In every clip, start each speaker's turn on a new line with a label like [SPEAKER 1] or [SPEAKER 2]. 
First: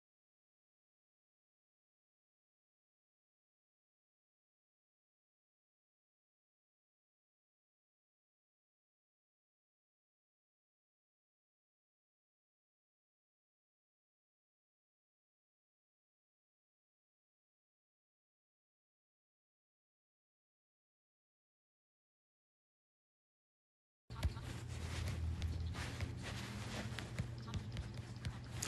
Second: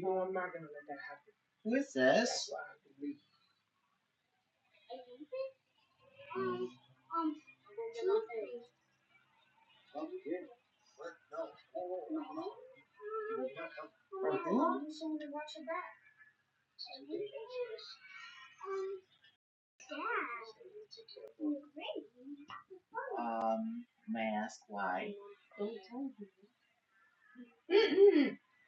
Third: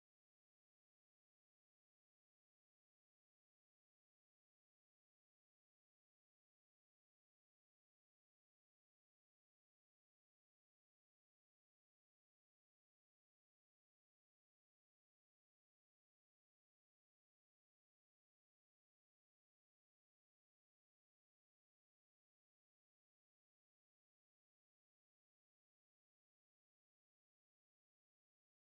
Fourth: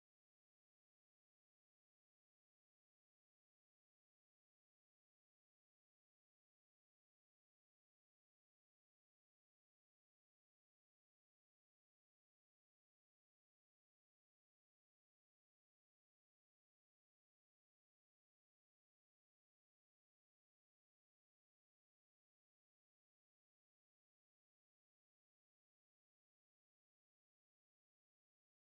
[SPEAKER 1] What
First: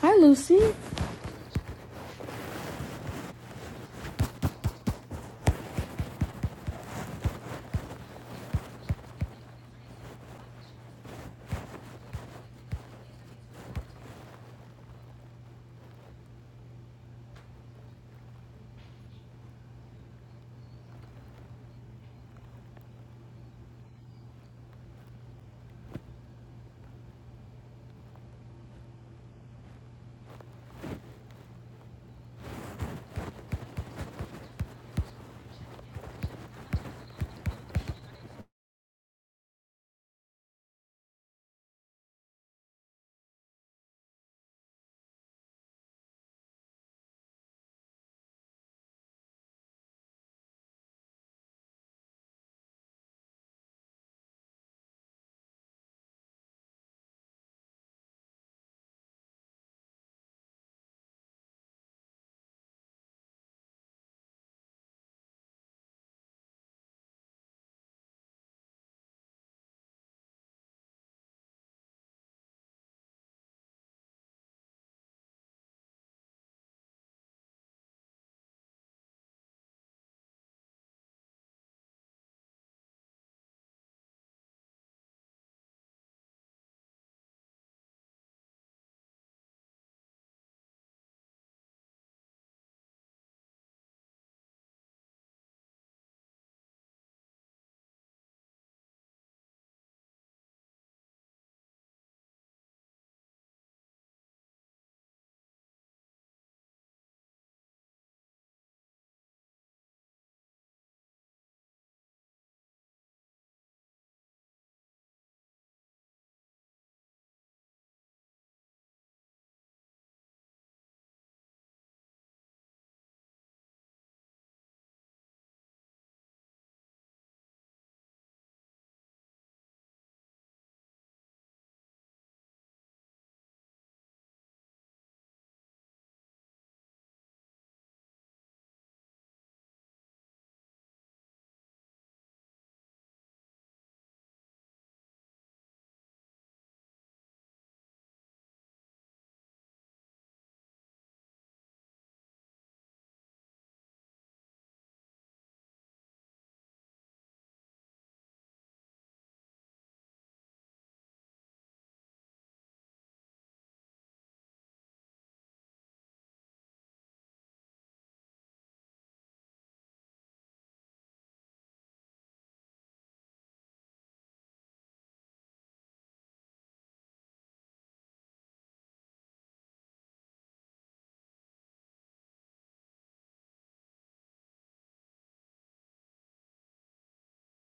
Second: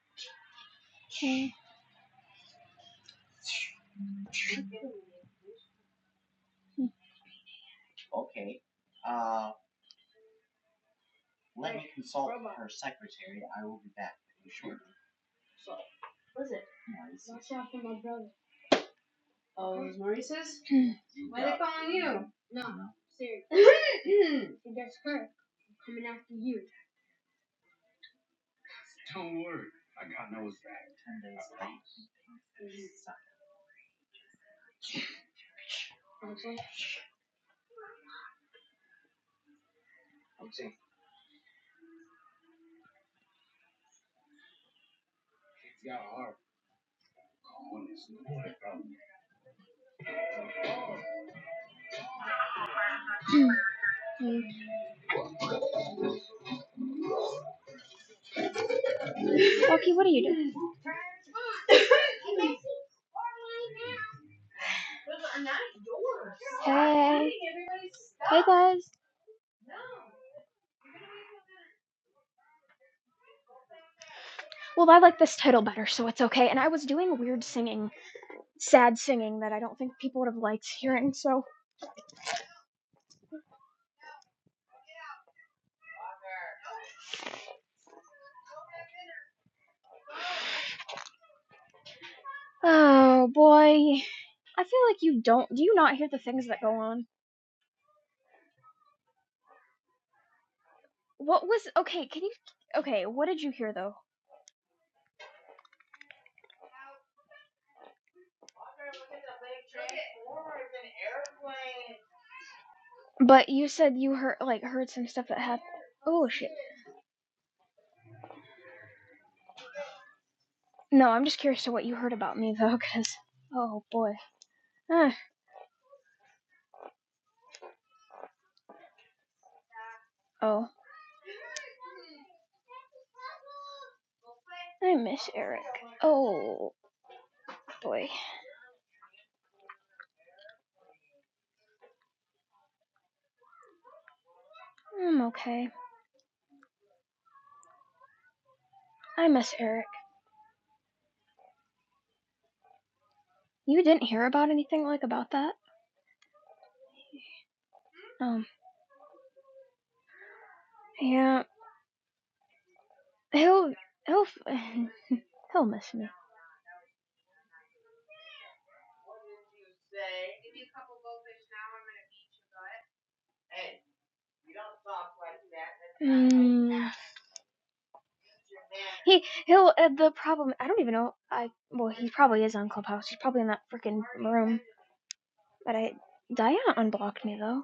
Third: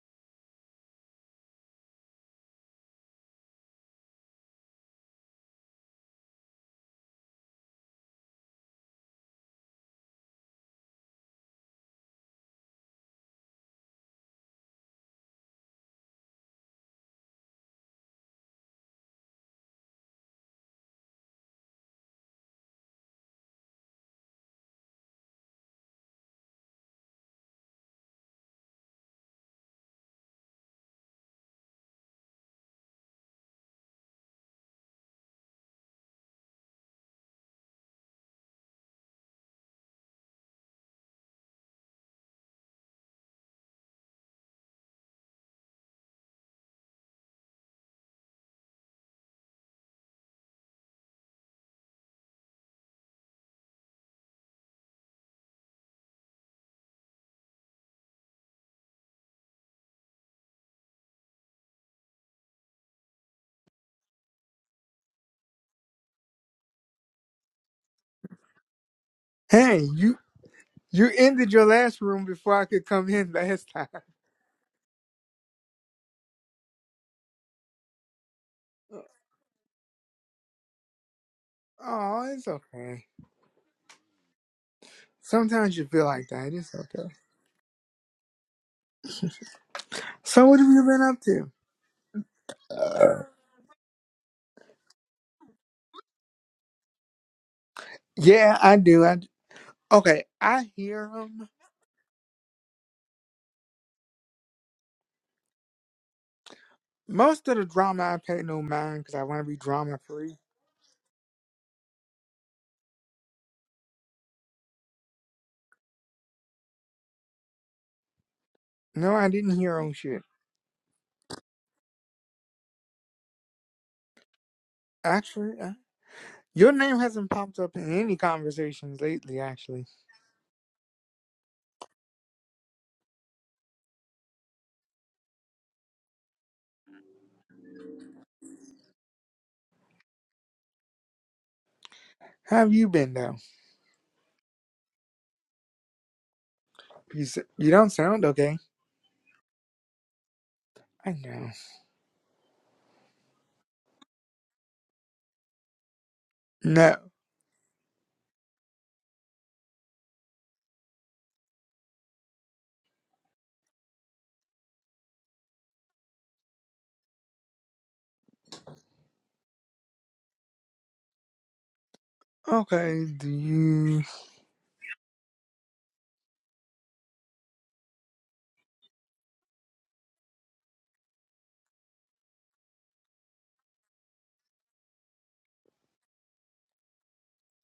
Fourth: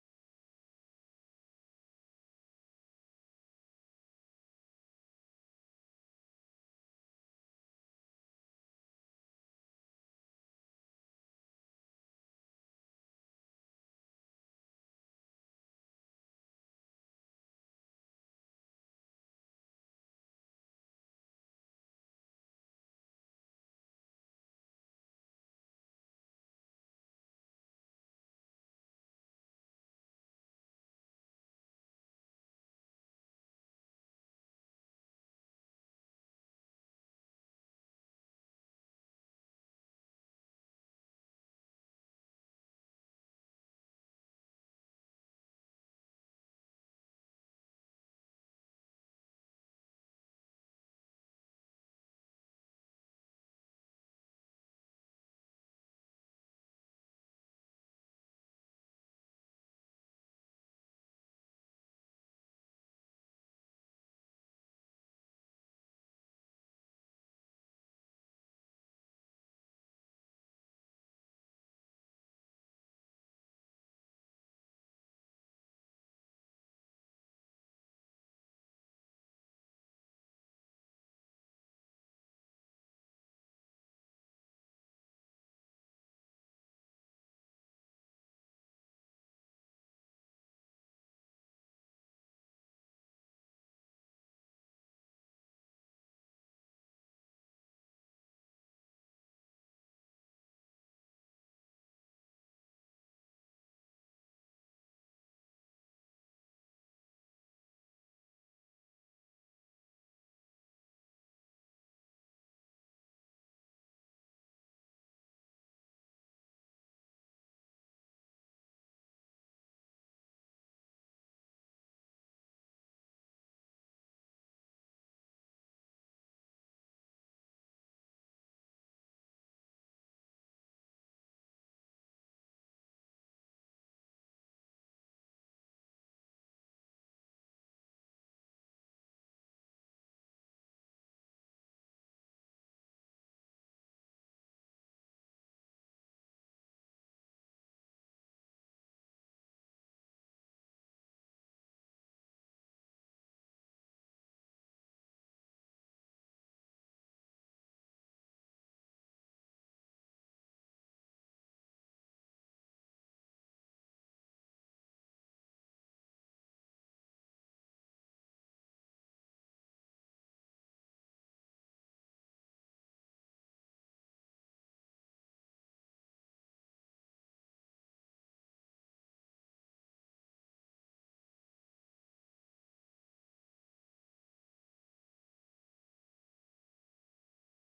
[SPEAKER 2] Hi, Lucy.
[SPEAKER 1] Was it? Oh, it was Maurice's? What's on you? Loki, what are you doing? Hey. Hey, guys.
[SPEAKER 3] Hey, you you ended your last room before I could come in last time.
[SPEAKER 1] Well, I like this title better, so it's okay. And I was doing weird singing, sad singing that I don't think people would have liked hearing, so.
[SPEAKER 3] Oh, it's okay. Sometimes you feel like that. It's okay. So what have you been up to? Uh,
[SPEAKER 1] Oh, boy. I feel like you don't. Do you not hear the things that go on?
[SPEAKER 3] yeah, I do. I d- okay. I hear
[SPEAKER 1] What
[SPEAKER 3] them.
[SPEAKER 1] was. Okay, can you. Okay, what did you hear, though?
[SPEAKER 3] Most of the drama I pay no mind because I want to be drama free.
[SPEAKER 1] But you said you heard, like, heard some stuff that happened. Oh, shit.
[SPEAKER 3] No, I didn't hear him shit.
[SPEAKER 1] No, I'm just curious to what you heard about me, though, because. Oh, boy. Eh,
[SPEAKER 3] Actually, uh, your name hasn't popped up in any conversations lately. Actually,
[SPEAKER 1] oh. I miss Eric. Oh boy.
[SPEAKER 3] how have you been though?
[SPEAKER 1] I'm okay.
[SPEAKER 3] You s- you don't sound okay.
[SPEAKER 1] I miss Eric.
[SPEAKER 3] I know.
[SPEAKER 1] You didn't hear about anything like about that?
[SPEAKER 3] No.
[SPEAKER 1] Um, yeah. He'll he'll he'll miss me.
[SPEAKER 3] Okay. Do you?
[SPEAKER 1] Mm, he he'll uh, the problem. I don't even know. I well, he probably is on Clubhouse. He's probably in that freaking room. But I Diana unblocked me though.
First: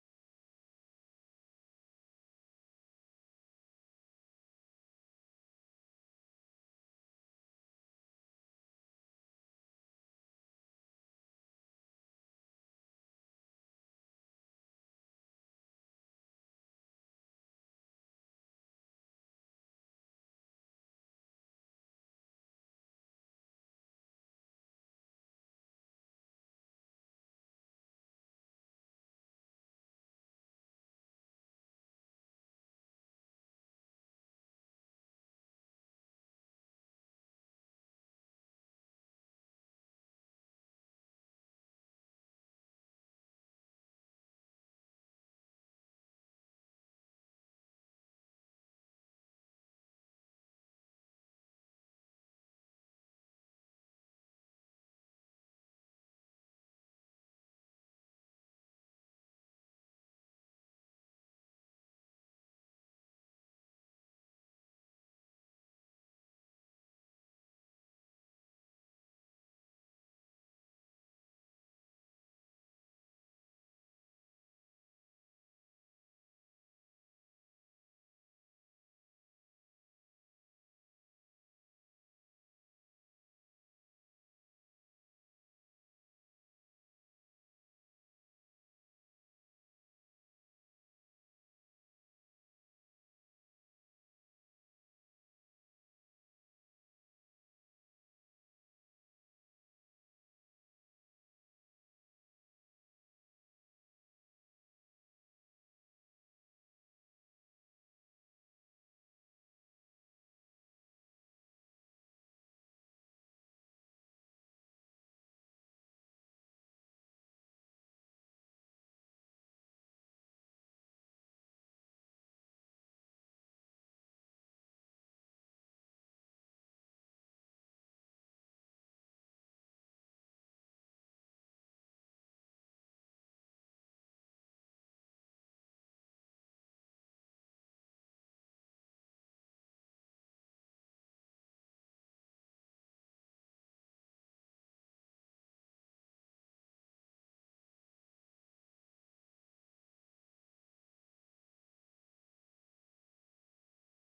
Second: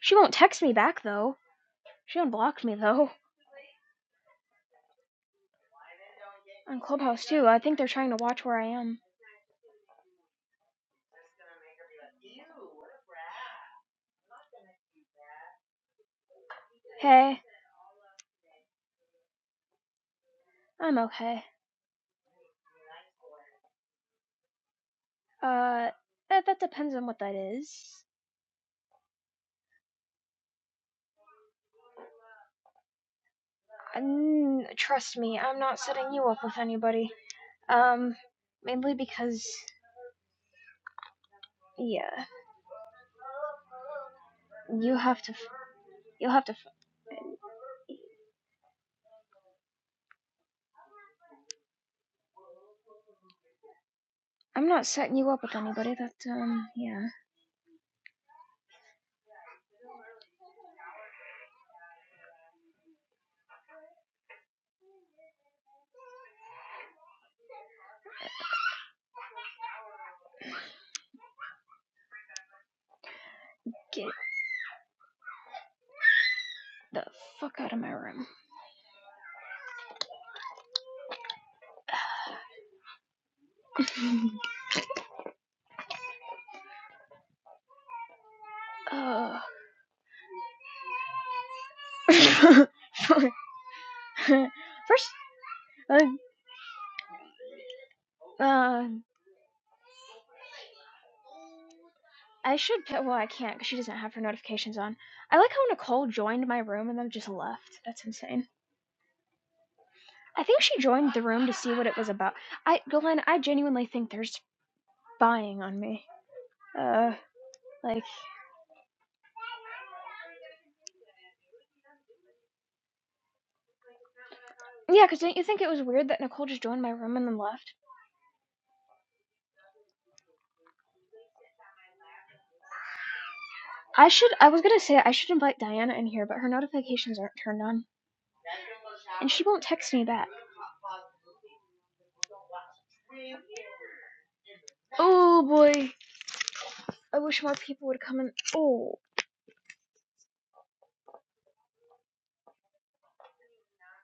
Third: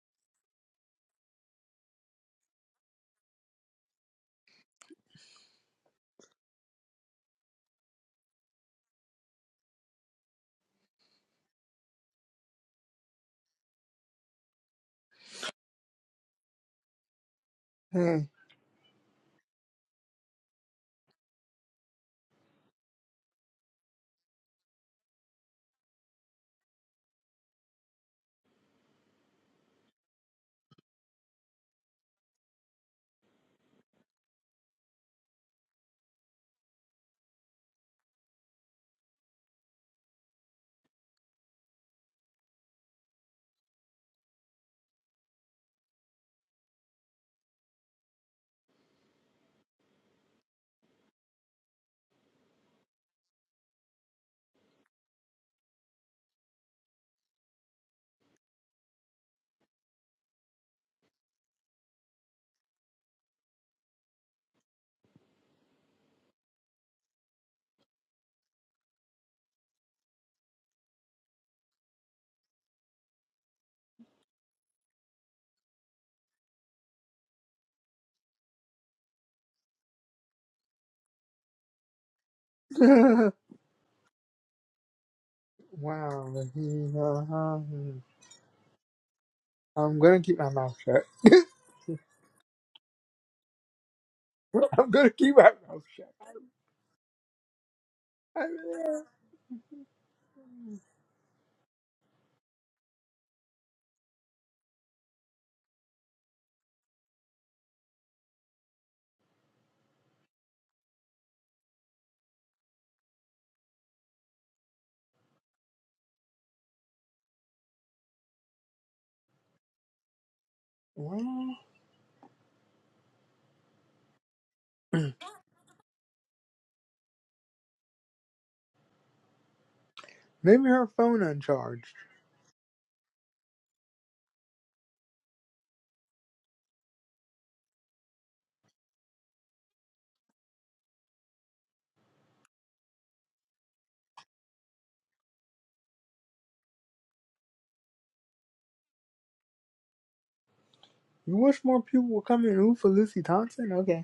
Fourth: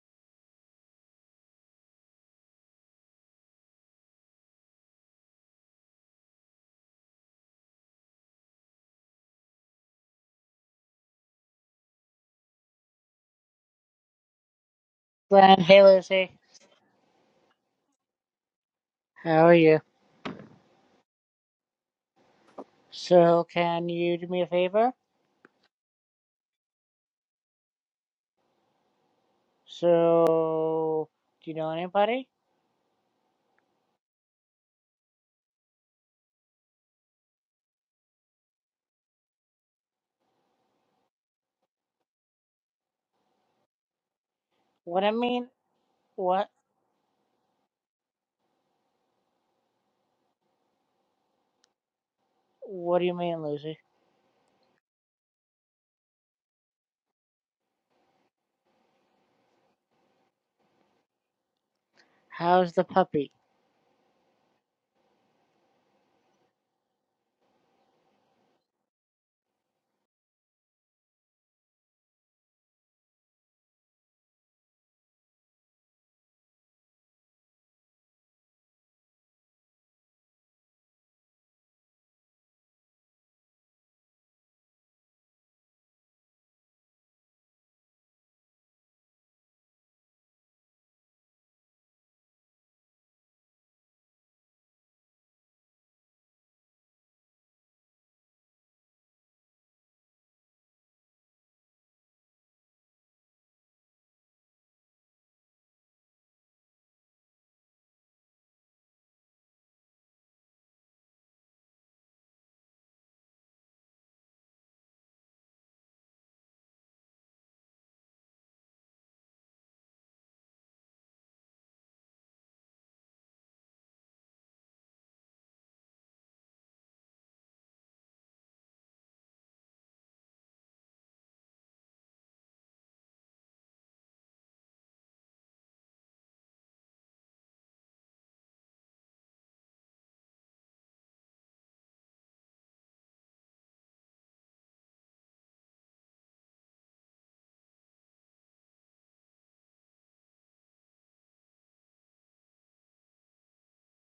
[SPEAKER 1] She won't text me back though. She unblocked me though. On Clubhouse too. I think they're trying to watch where I am.
[SPEAKER 4] Glenn, hey Lucy,
[SPEAKER 1] Hey.
[SPEAKER 3] hmm.
[SPEAKER 4] how are you?
[SPEAKER 1] I'm okay.
[SPEAKER 4] So, can you do me a favor?
[SPEAKER 1] Uh, that, that depends on what that is.
[SPEAKER 4] So, do you know anybody?
[SPEAKER 1] Um, trust me, I'm not setting you up with anybody. Um, mainly because yeah, you
[SPEAKER 4] What I
[SPEAKER 1] have to.
[SPEAKER 4] mean,
[SPEAKER 1] You'll have
[SPEAKER 4] what?
[SPEAKER 1] to. i
[SPEAKER 4] What do you mean, Lucy?
[SPEAKER 1] I'm not setting you up with anybody. That um, yeah.
[SPEAKER 4] How's the puppy?
[SPEAKER 1] Get the fuck out of my room.
[SPEAKER 3] wow. he, uh,
[SPEAKER 1] uh,
[SPEAKER 3] I'm gonna keep my mouth shut.
[SPEAKER 1] first,
[SPEAKER 3] I'm gonna keep my mouth
[SPEAKER 1] uh,
[SPEAKER 3] shut. I
[SPEAKER 1] uh,
[SPEAKER 3] really
[SPEAKER 1] I should. Well, I can't because she doesn't have her notifications on. I like how Nicole joined my room and then just left. That's insane. I think she joined the room to see what it was about. I, Glenn, I genuinely think they're spying on me. Uh, like,
[SPEAKER 3] am. Well,
[SPEAKER 1] yeah, because didn't you think it was weird that Nicole just joined my room and then left?
[SPEAKER 3] maybe her phone uncharged.
[SPEAKER 1] I should, I was gonna say I should invite Diana in here, but her notifications aren't turned on. And she won't text me back. Oh boy, I wish more people would come in. Oh,
[SPEAKER 3] You wish more people would come and root for Lucy Thompson? Okay.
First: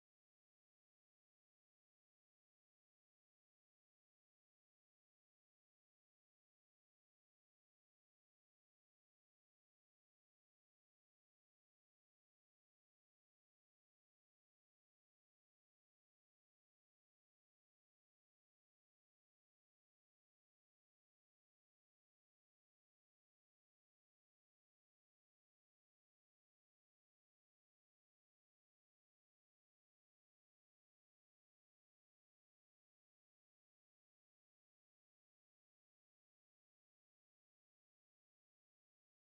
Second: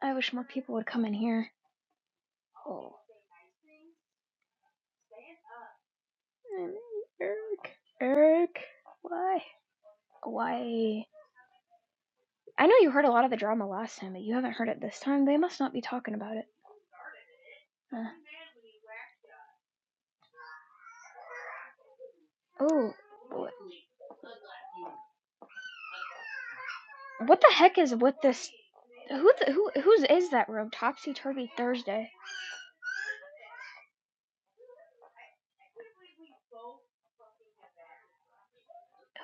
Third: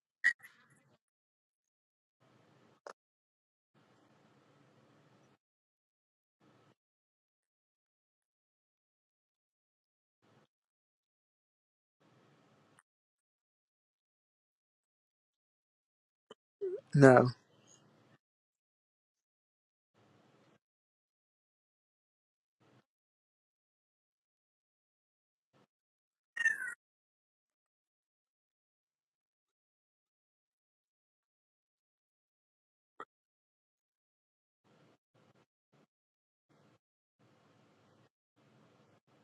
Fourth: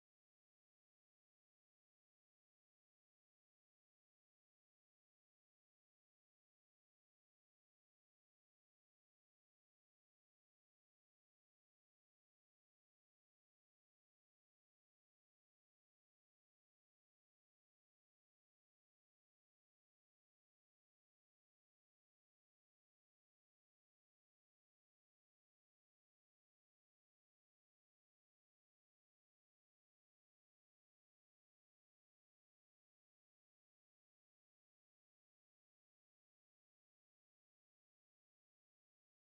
[SPEAKER 1] I wish more people would come in here. Oh, Eric, Eric, why? Why? I know you heard a lot of the drama last time, but you haven't heard it this time. They must not be talking about it.
[SPEAKER 3] No.
[SPEAKER 1] Uh. Oh, what the heck is with this? Who th- who whose is that room? Topsy Turvy Thursday.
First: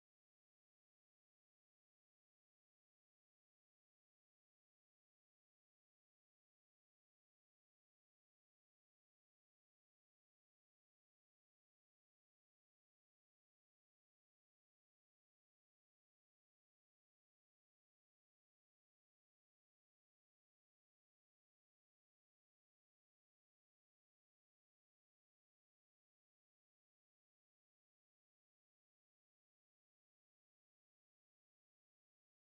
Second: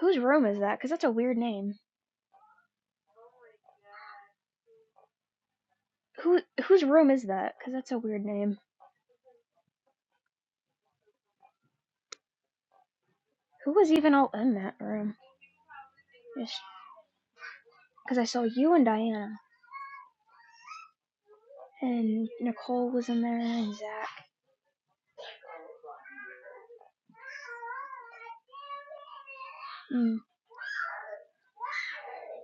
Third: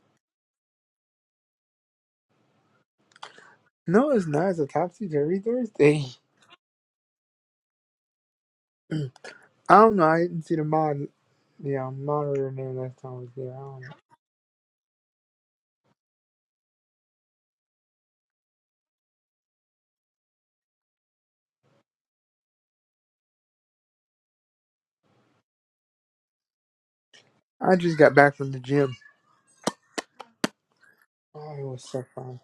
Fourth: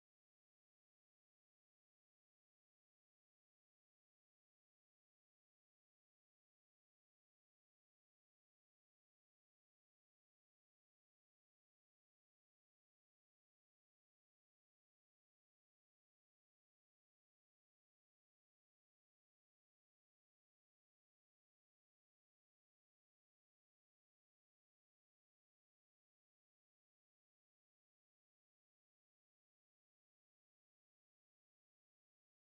[SPEAKER 1] Whose room is that? Cause that's a weird name.
[SPEAKER 3] No, it's not. It's a topsy turvy Thursday.
[SPEAKER 1] Who whose room is that? Cause that's a weird name.
[SPEAKER 3] I don't know. I didn't see the mod. Yeah, moderator name last time I was there. I
[SPEAKER 1] Who
[SPEAKER 3] don't
[SPEAKER 1] was even all in that room? Because I saw you and Diana, and Nicole was in there, and Zach.
[SPEAKER 3] know. I just got back from the gym.
[SPEAKER 1] Mm.
[SPEAKER 3] Oh, it was so fun.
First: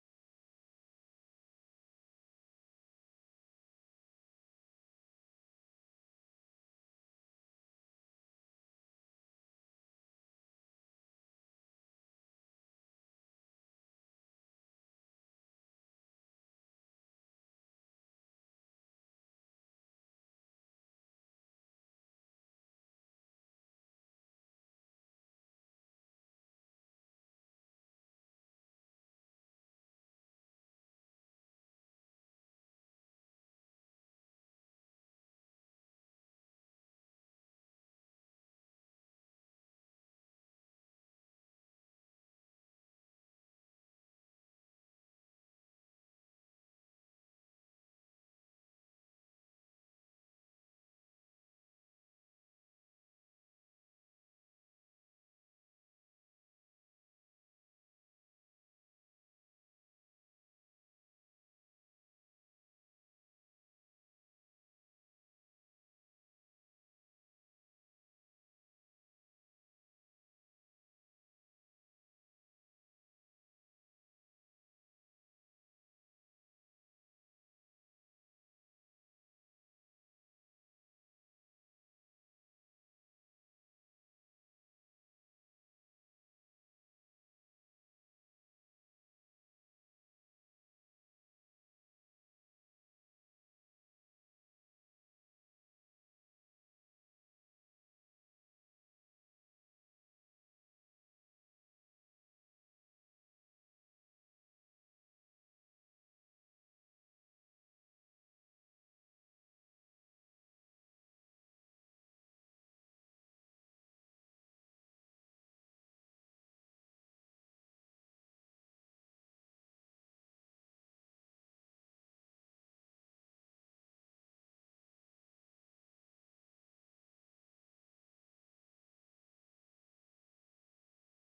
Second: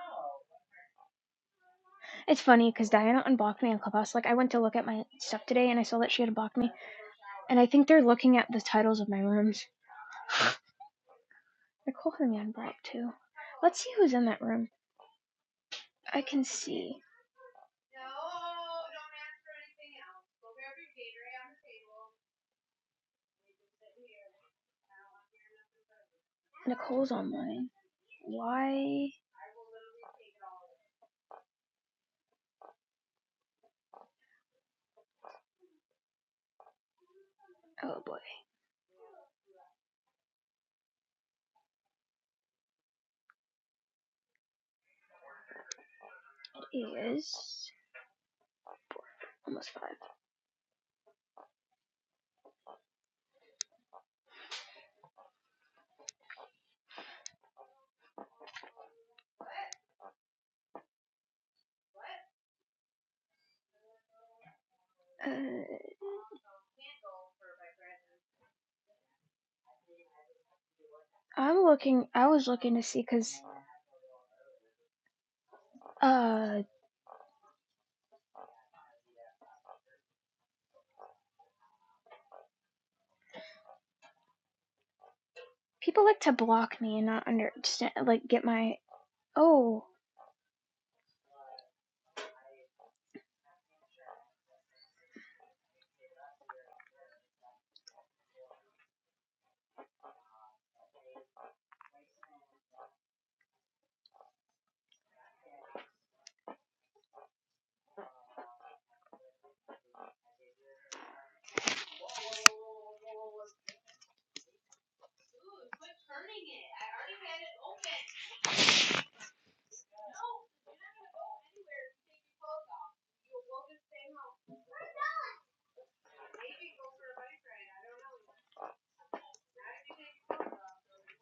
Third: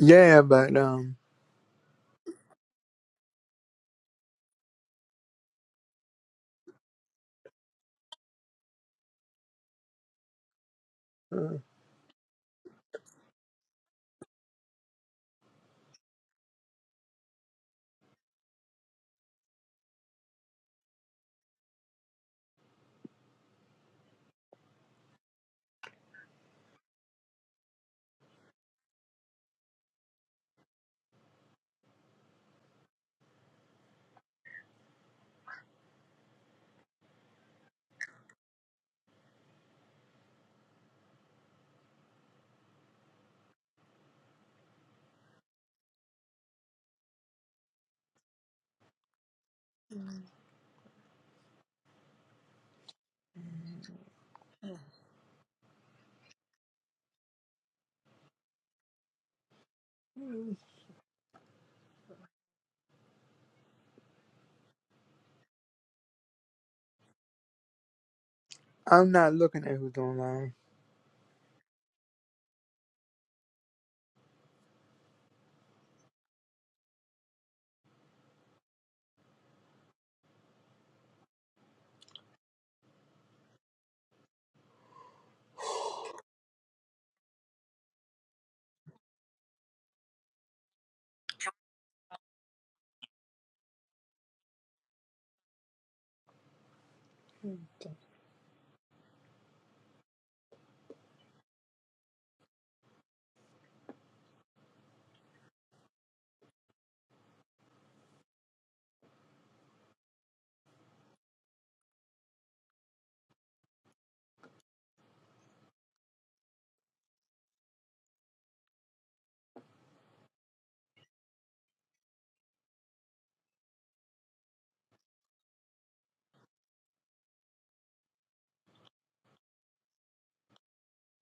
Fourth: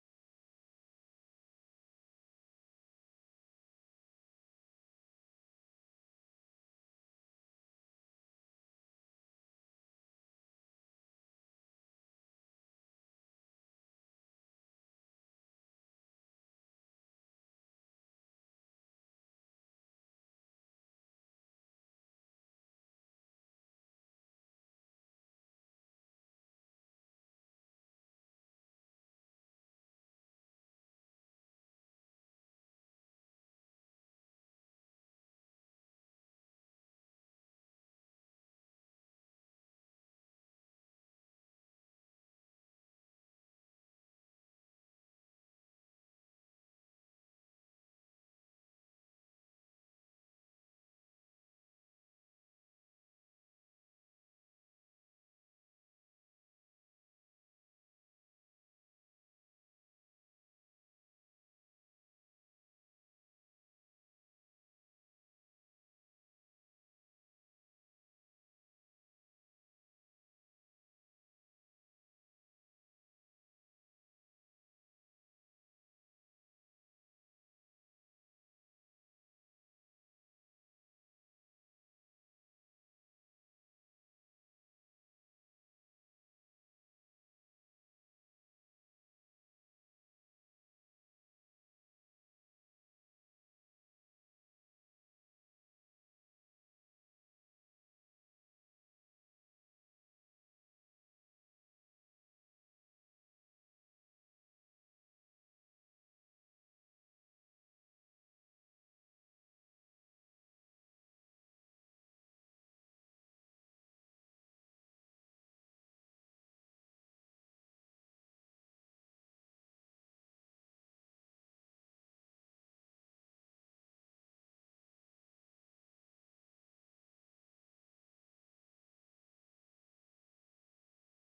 [SPEAKER 3] Yeah, but um,
[SPEAKER 1] It's funny because Diana unblocked me on Clubhouse. Like I went to look at my stuff today and I saw that she had unblocked me. And I think they're looking at the titles of my rooms.
[SPEAKER 3] uh,
[SPEAKER 1] Nicole had me unblocked too. Let's see who's in that room. I can see. Nicole's online. Why? Oh boy. It is almost five. Uh,
[SPEAKER 3] I'm not looking at who's online.
[SPEAKER 1] I'm looking. I was looking to see because uh, people like to block me and not understand. Like get my. Oh.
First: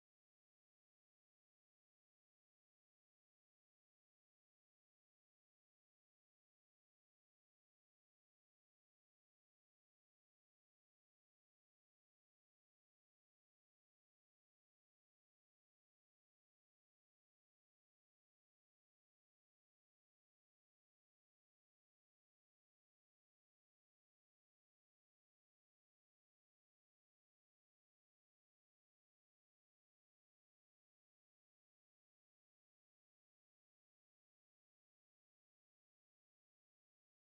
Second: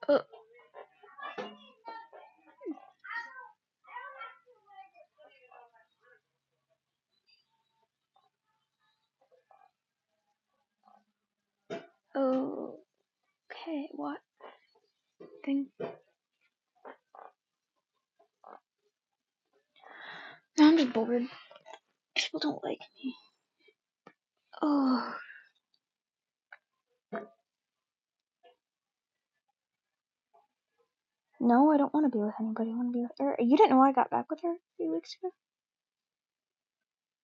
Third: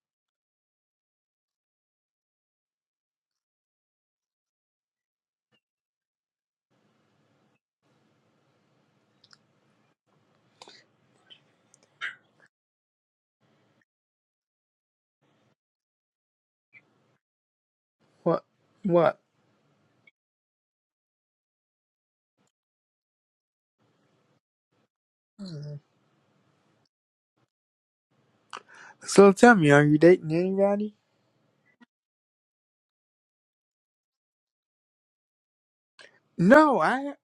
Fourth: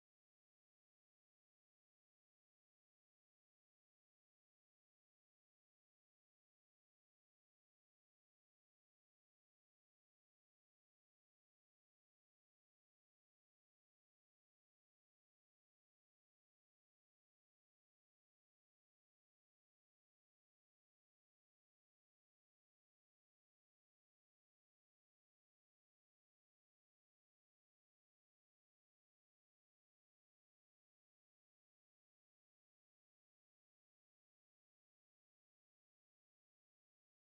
[SPEAKER 1] Uh, oh. Okay. What thing?
[SPEAKER 3] What? What?
[SPEAKER 1] No, I'm just bored. People don't like. Oh
[SPEAKER 3] So tell me, are you dating anybody?
[SPEAKER 1] no, I don't want to be with anybody. I want to be with her. You didn't know I got back with her a few weeks ago.
[SPEAKER 3] No, I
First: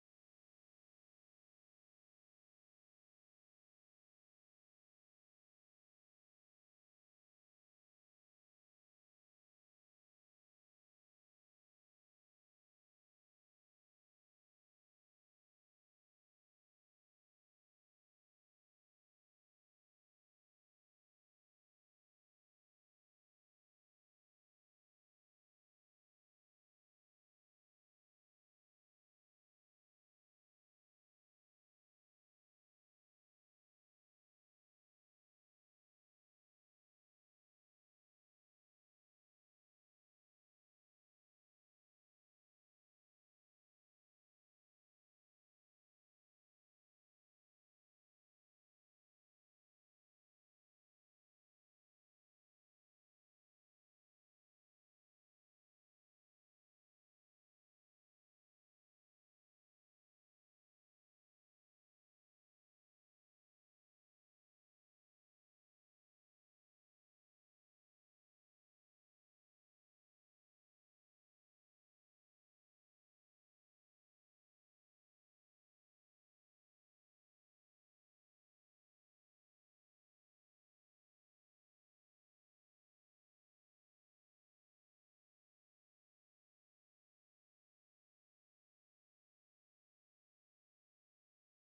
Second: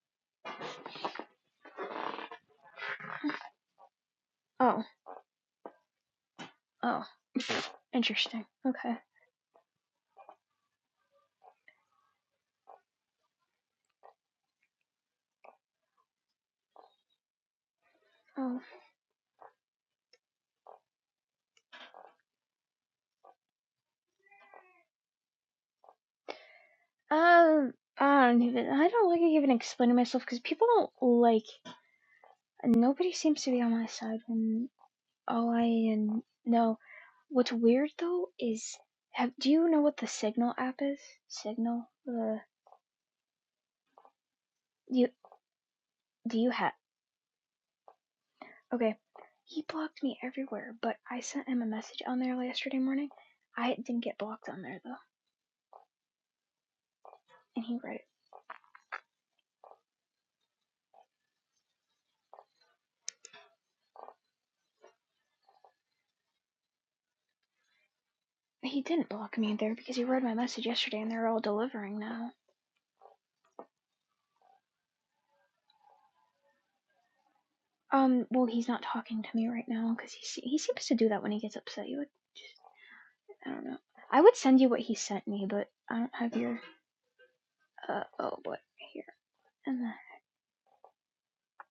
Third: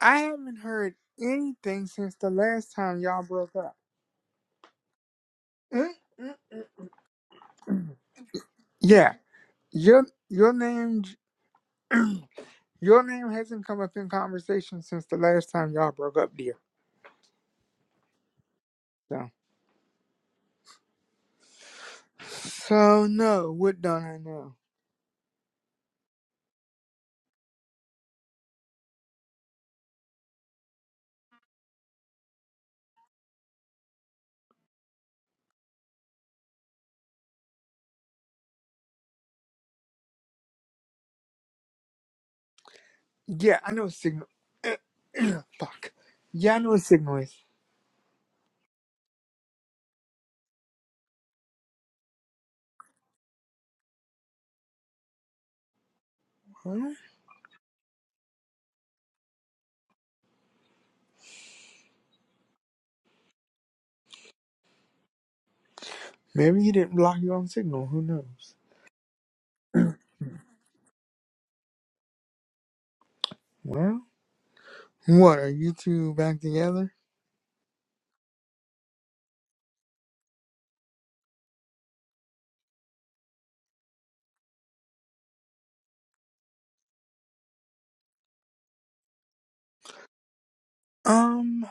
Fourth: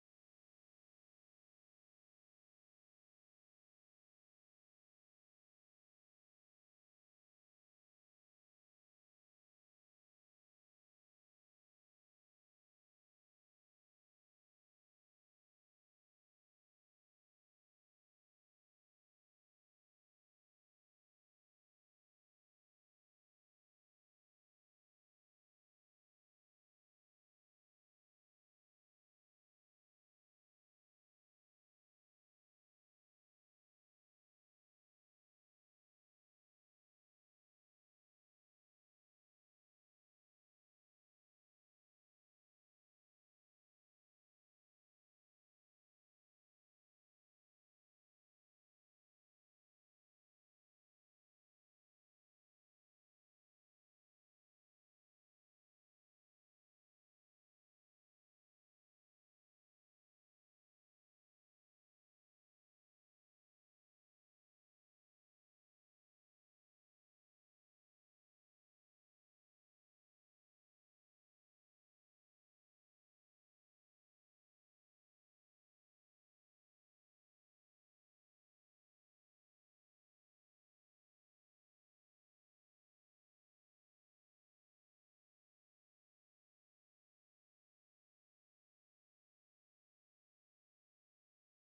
[SPEAKER 3] I haven't heard anything since the last time y'all broke up.
[SPEAKER 1] Oh,
[SPEAKER 3] Mm, mm, mm.
[SPEAKER 1] oh, interesting. Okay.
[SPEAKER 3] Yeah, your your name your name hasn't come up in conversation since the last time y'all broke up, dear.
[SPEAKER 1] Oh,
[SPEAKER 3] So so no, what don't I know?
[SPEAKER 1] um, I don't even. I don't like even explaining myself because people don't like. Nobody seems to be on my side when all I and no. What's weird though is, have do you know what the Signal app is? Signal. Uh,
[SPEAKER 3] Yeah, I know what signal.
[SPEAKER 1] do you
[SPEAKER 3] Fuck.
[SPEAKER 1] do you
[SPEAKER 3] Yeah, I know
[SPEAKER 1] have?
[SPEAKER 3] what signal is.
[SPEAKER 1] Okay. He blocked me everywhere, but I sent him a message on there yesterday morning. I didn't get blocked on there though.
[SPEAKER 3] Well,
[SPEAKER 1] And he writes,
[SPEAKER 3] maybe he didn't block you on signal. Who knows?
[SPEAKER 1] he didn't block me there because he read my message yesterday and they're all delivering now.
[SPEAKER 3] Well, what are you two back together?
[SPEAKER 1] Um, well, he's not talking to me right now because he se- he seems to do that when he gets upset. You would, just, I don't know. I would send you what he sent me, but I don't have your. Uh oh, but here and
[SPEAKER 3] Um,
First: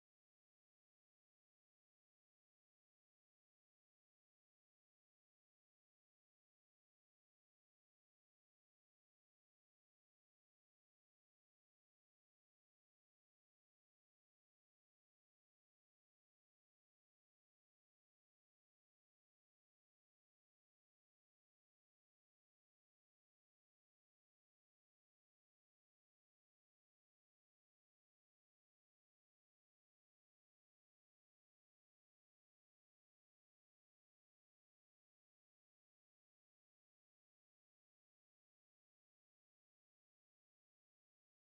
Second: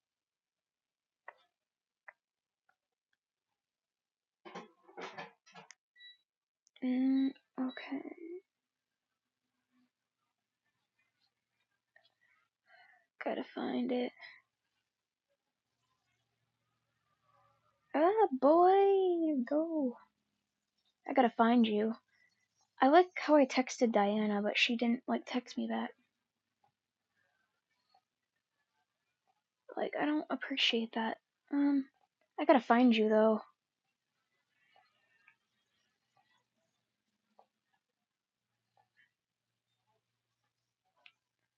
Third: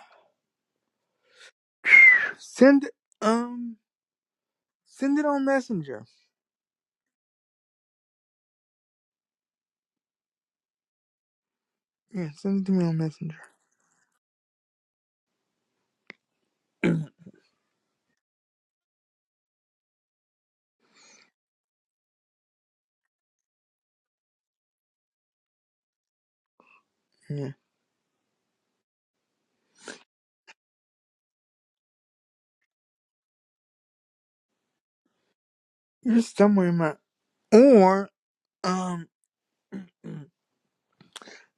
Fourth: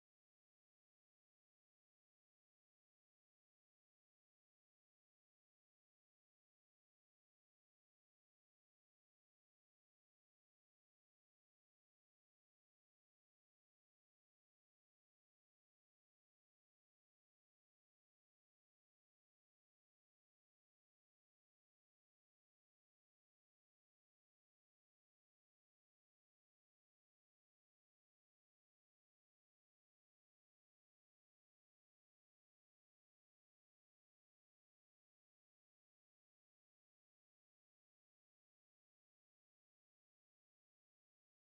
[SPEAKER 3] send um send it on Messenger.
[SPEAKER 1] then. Mm, okay,
[SPEAKER 3] Yeah, send it to me on Messenger.
[SPEAKER 1] gotta find it. Ah, boy, go. I gotta find you. I like how I texted Diana, but she didn't like text me back.
[SPEAKER 3] yeah,
[SPEAKER 1] Like I don't appreciate that. Um, I gotta find you though.
[SPEAKER 3] you're somewhere in my or um.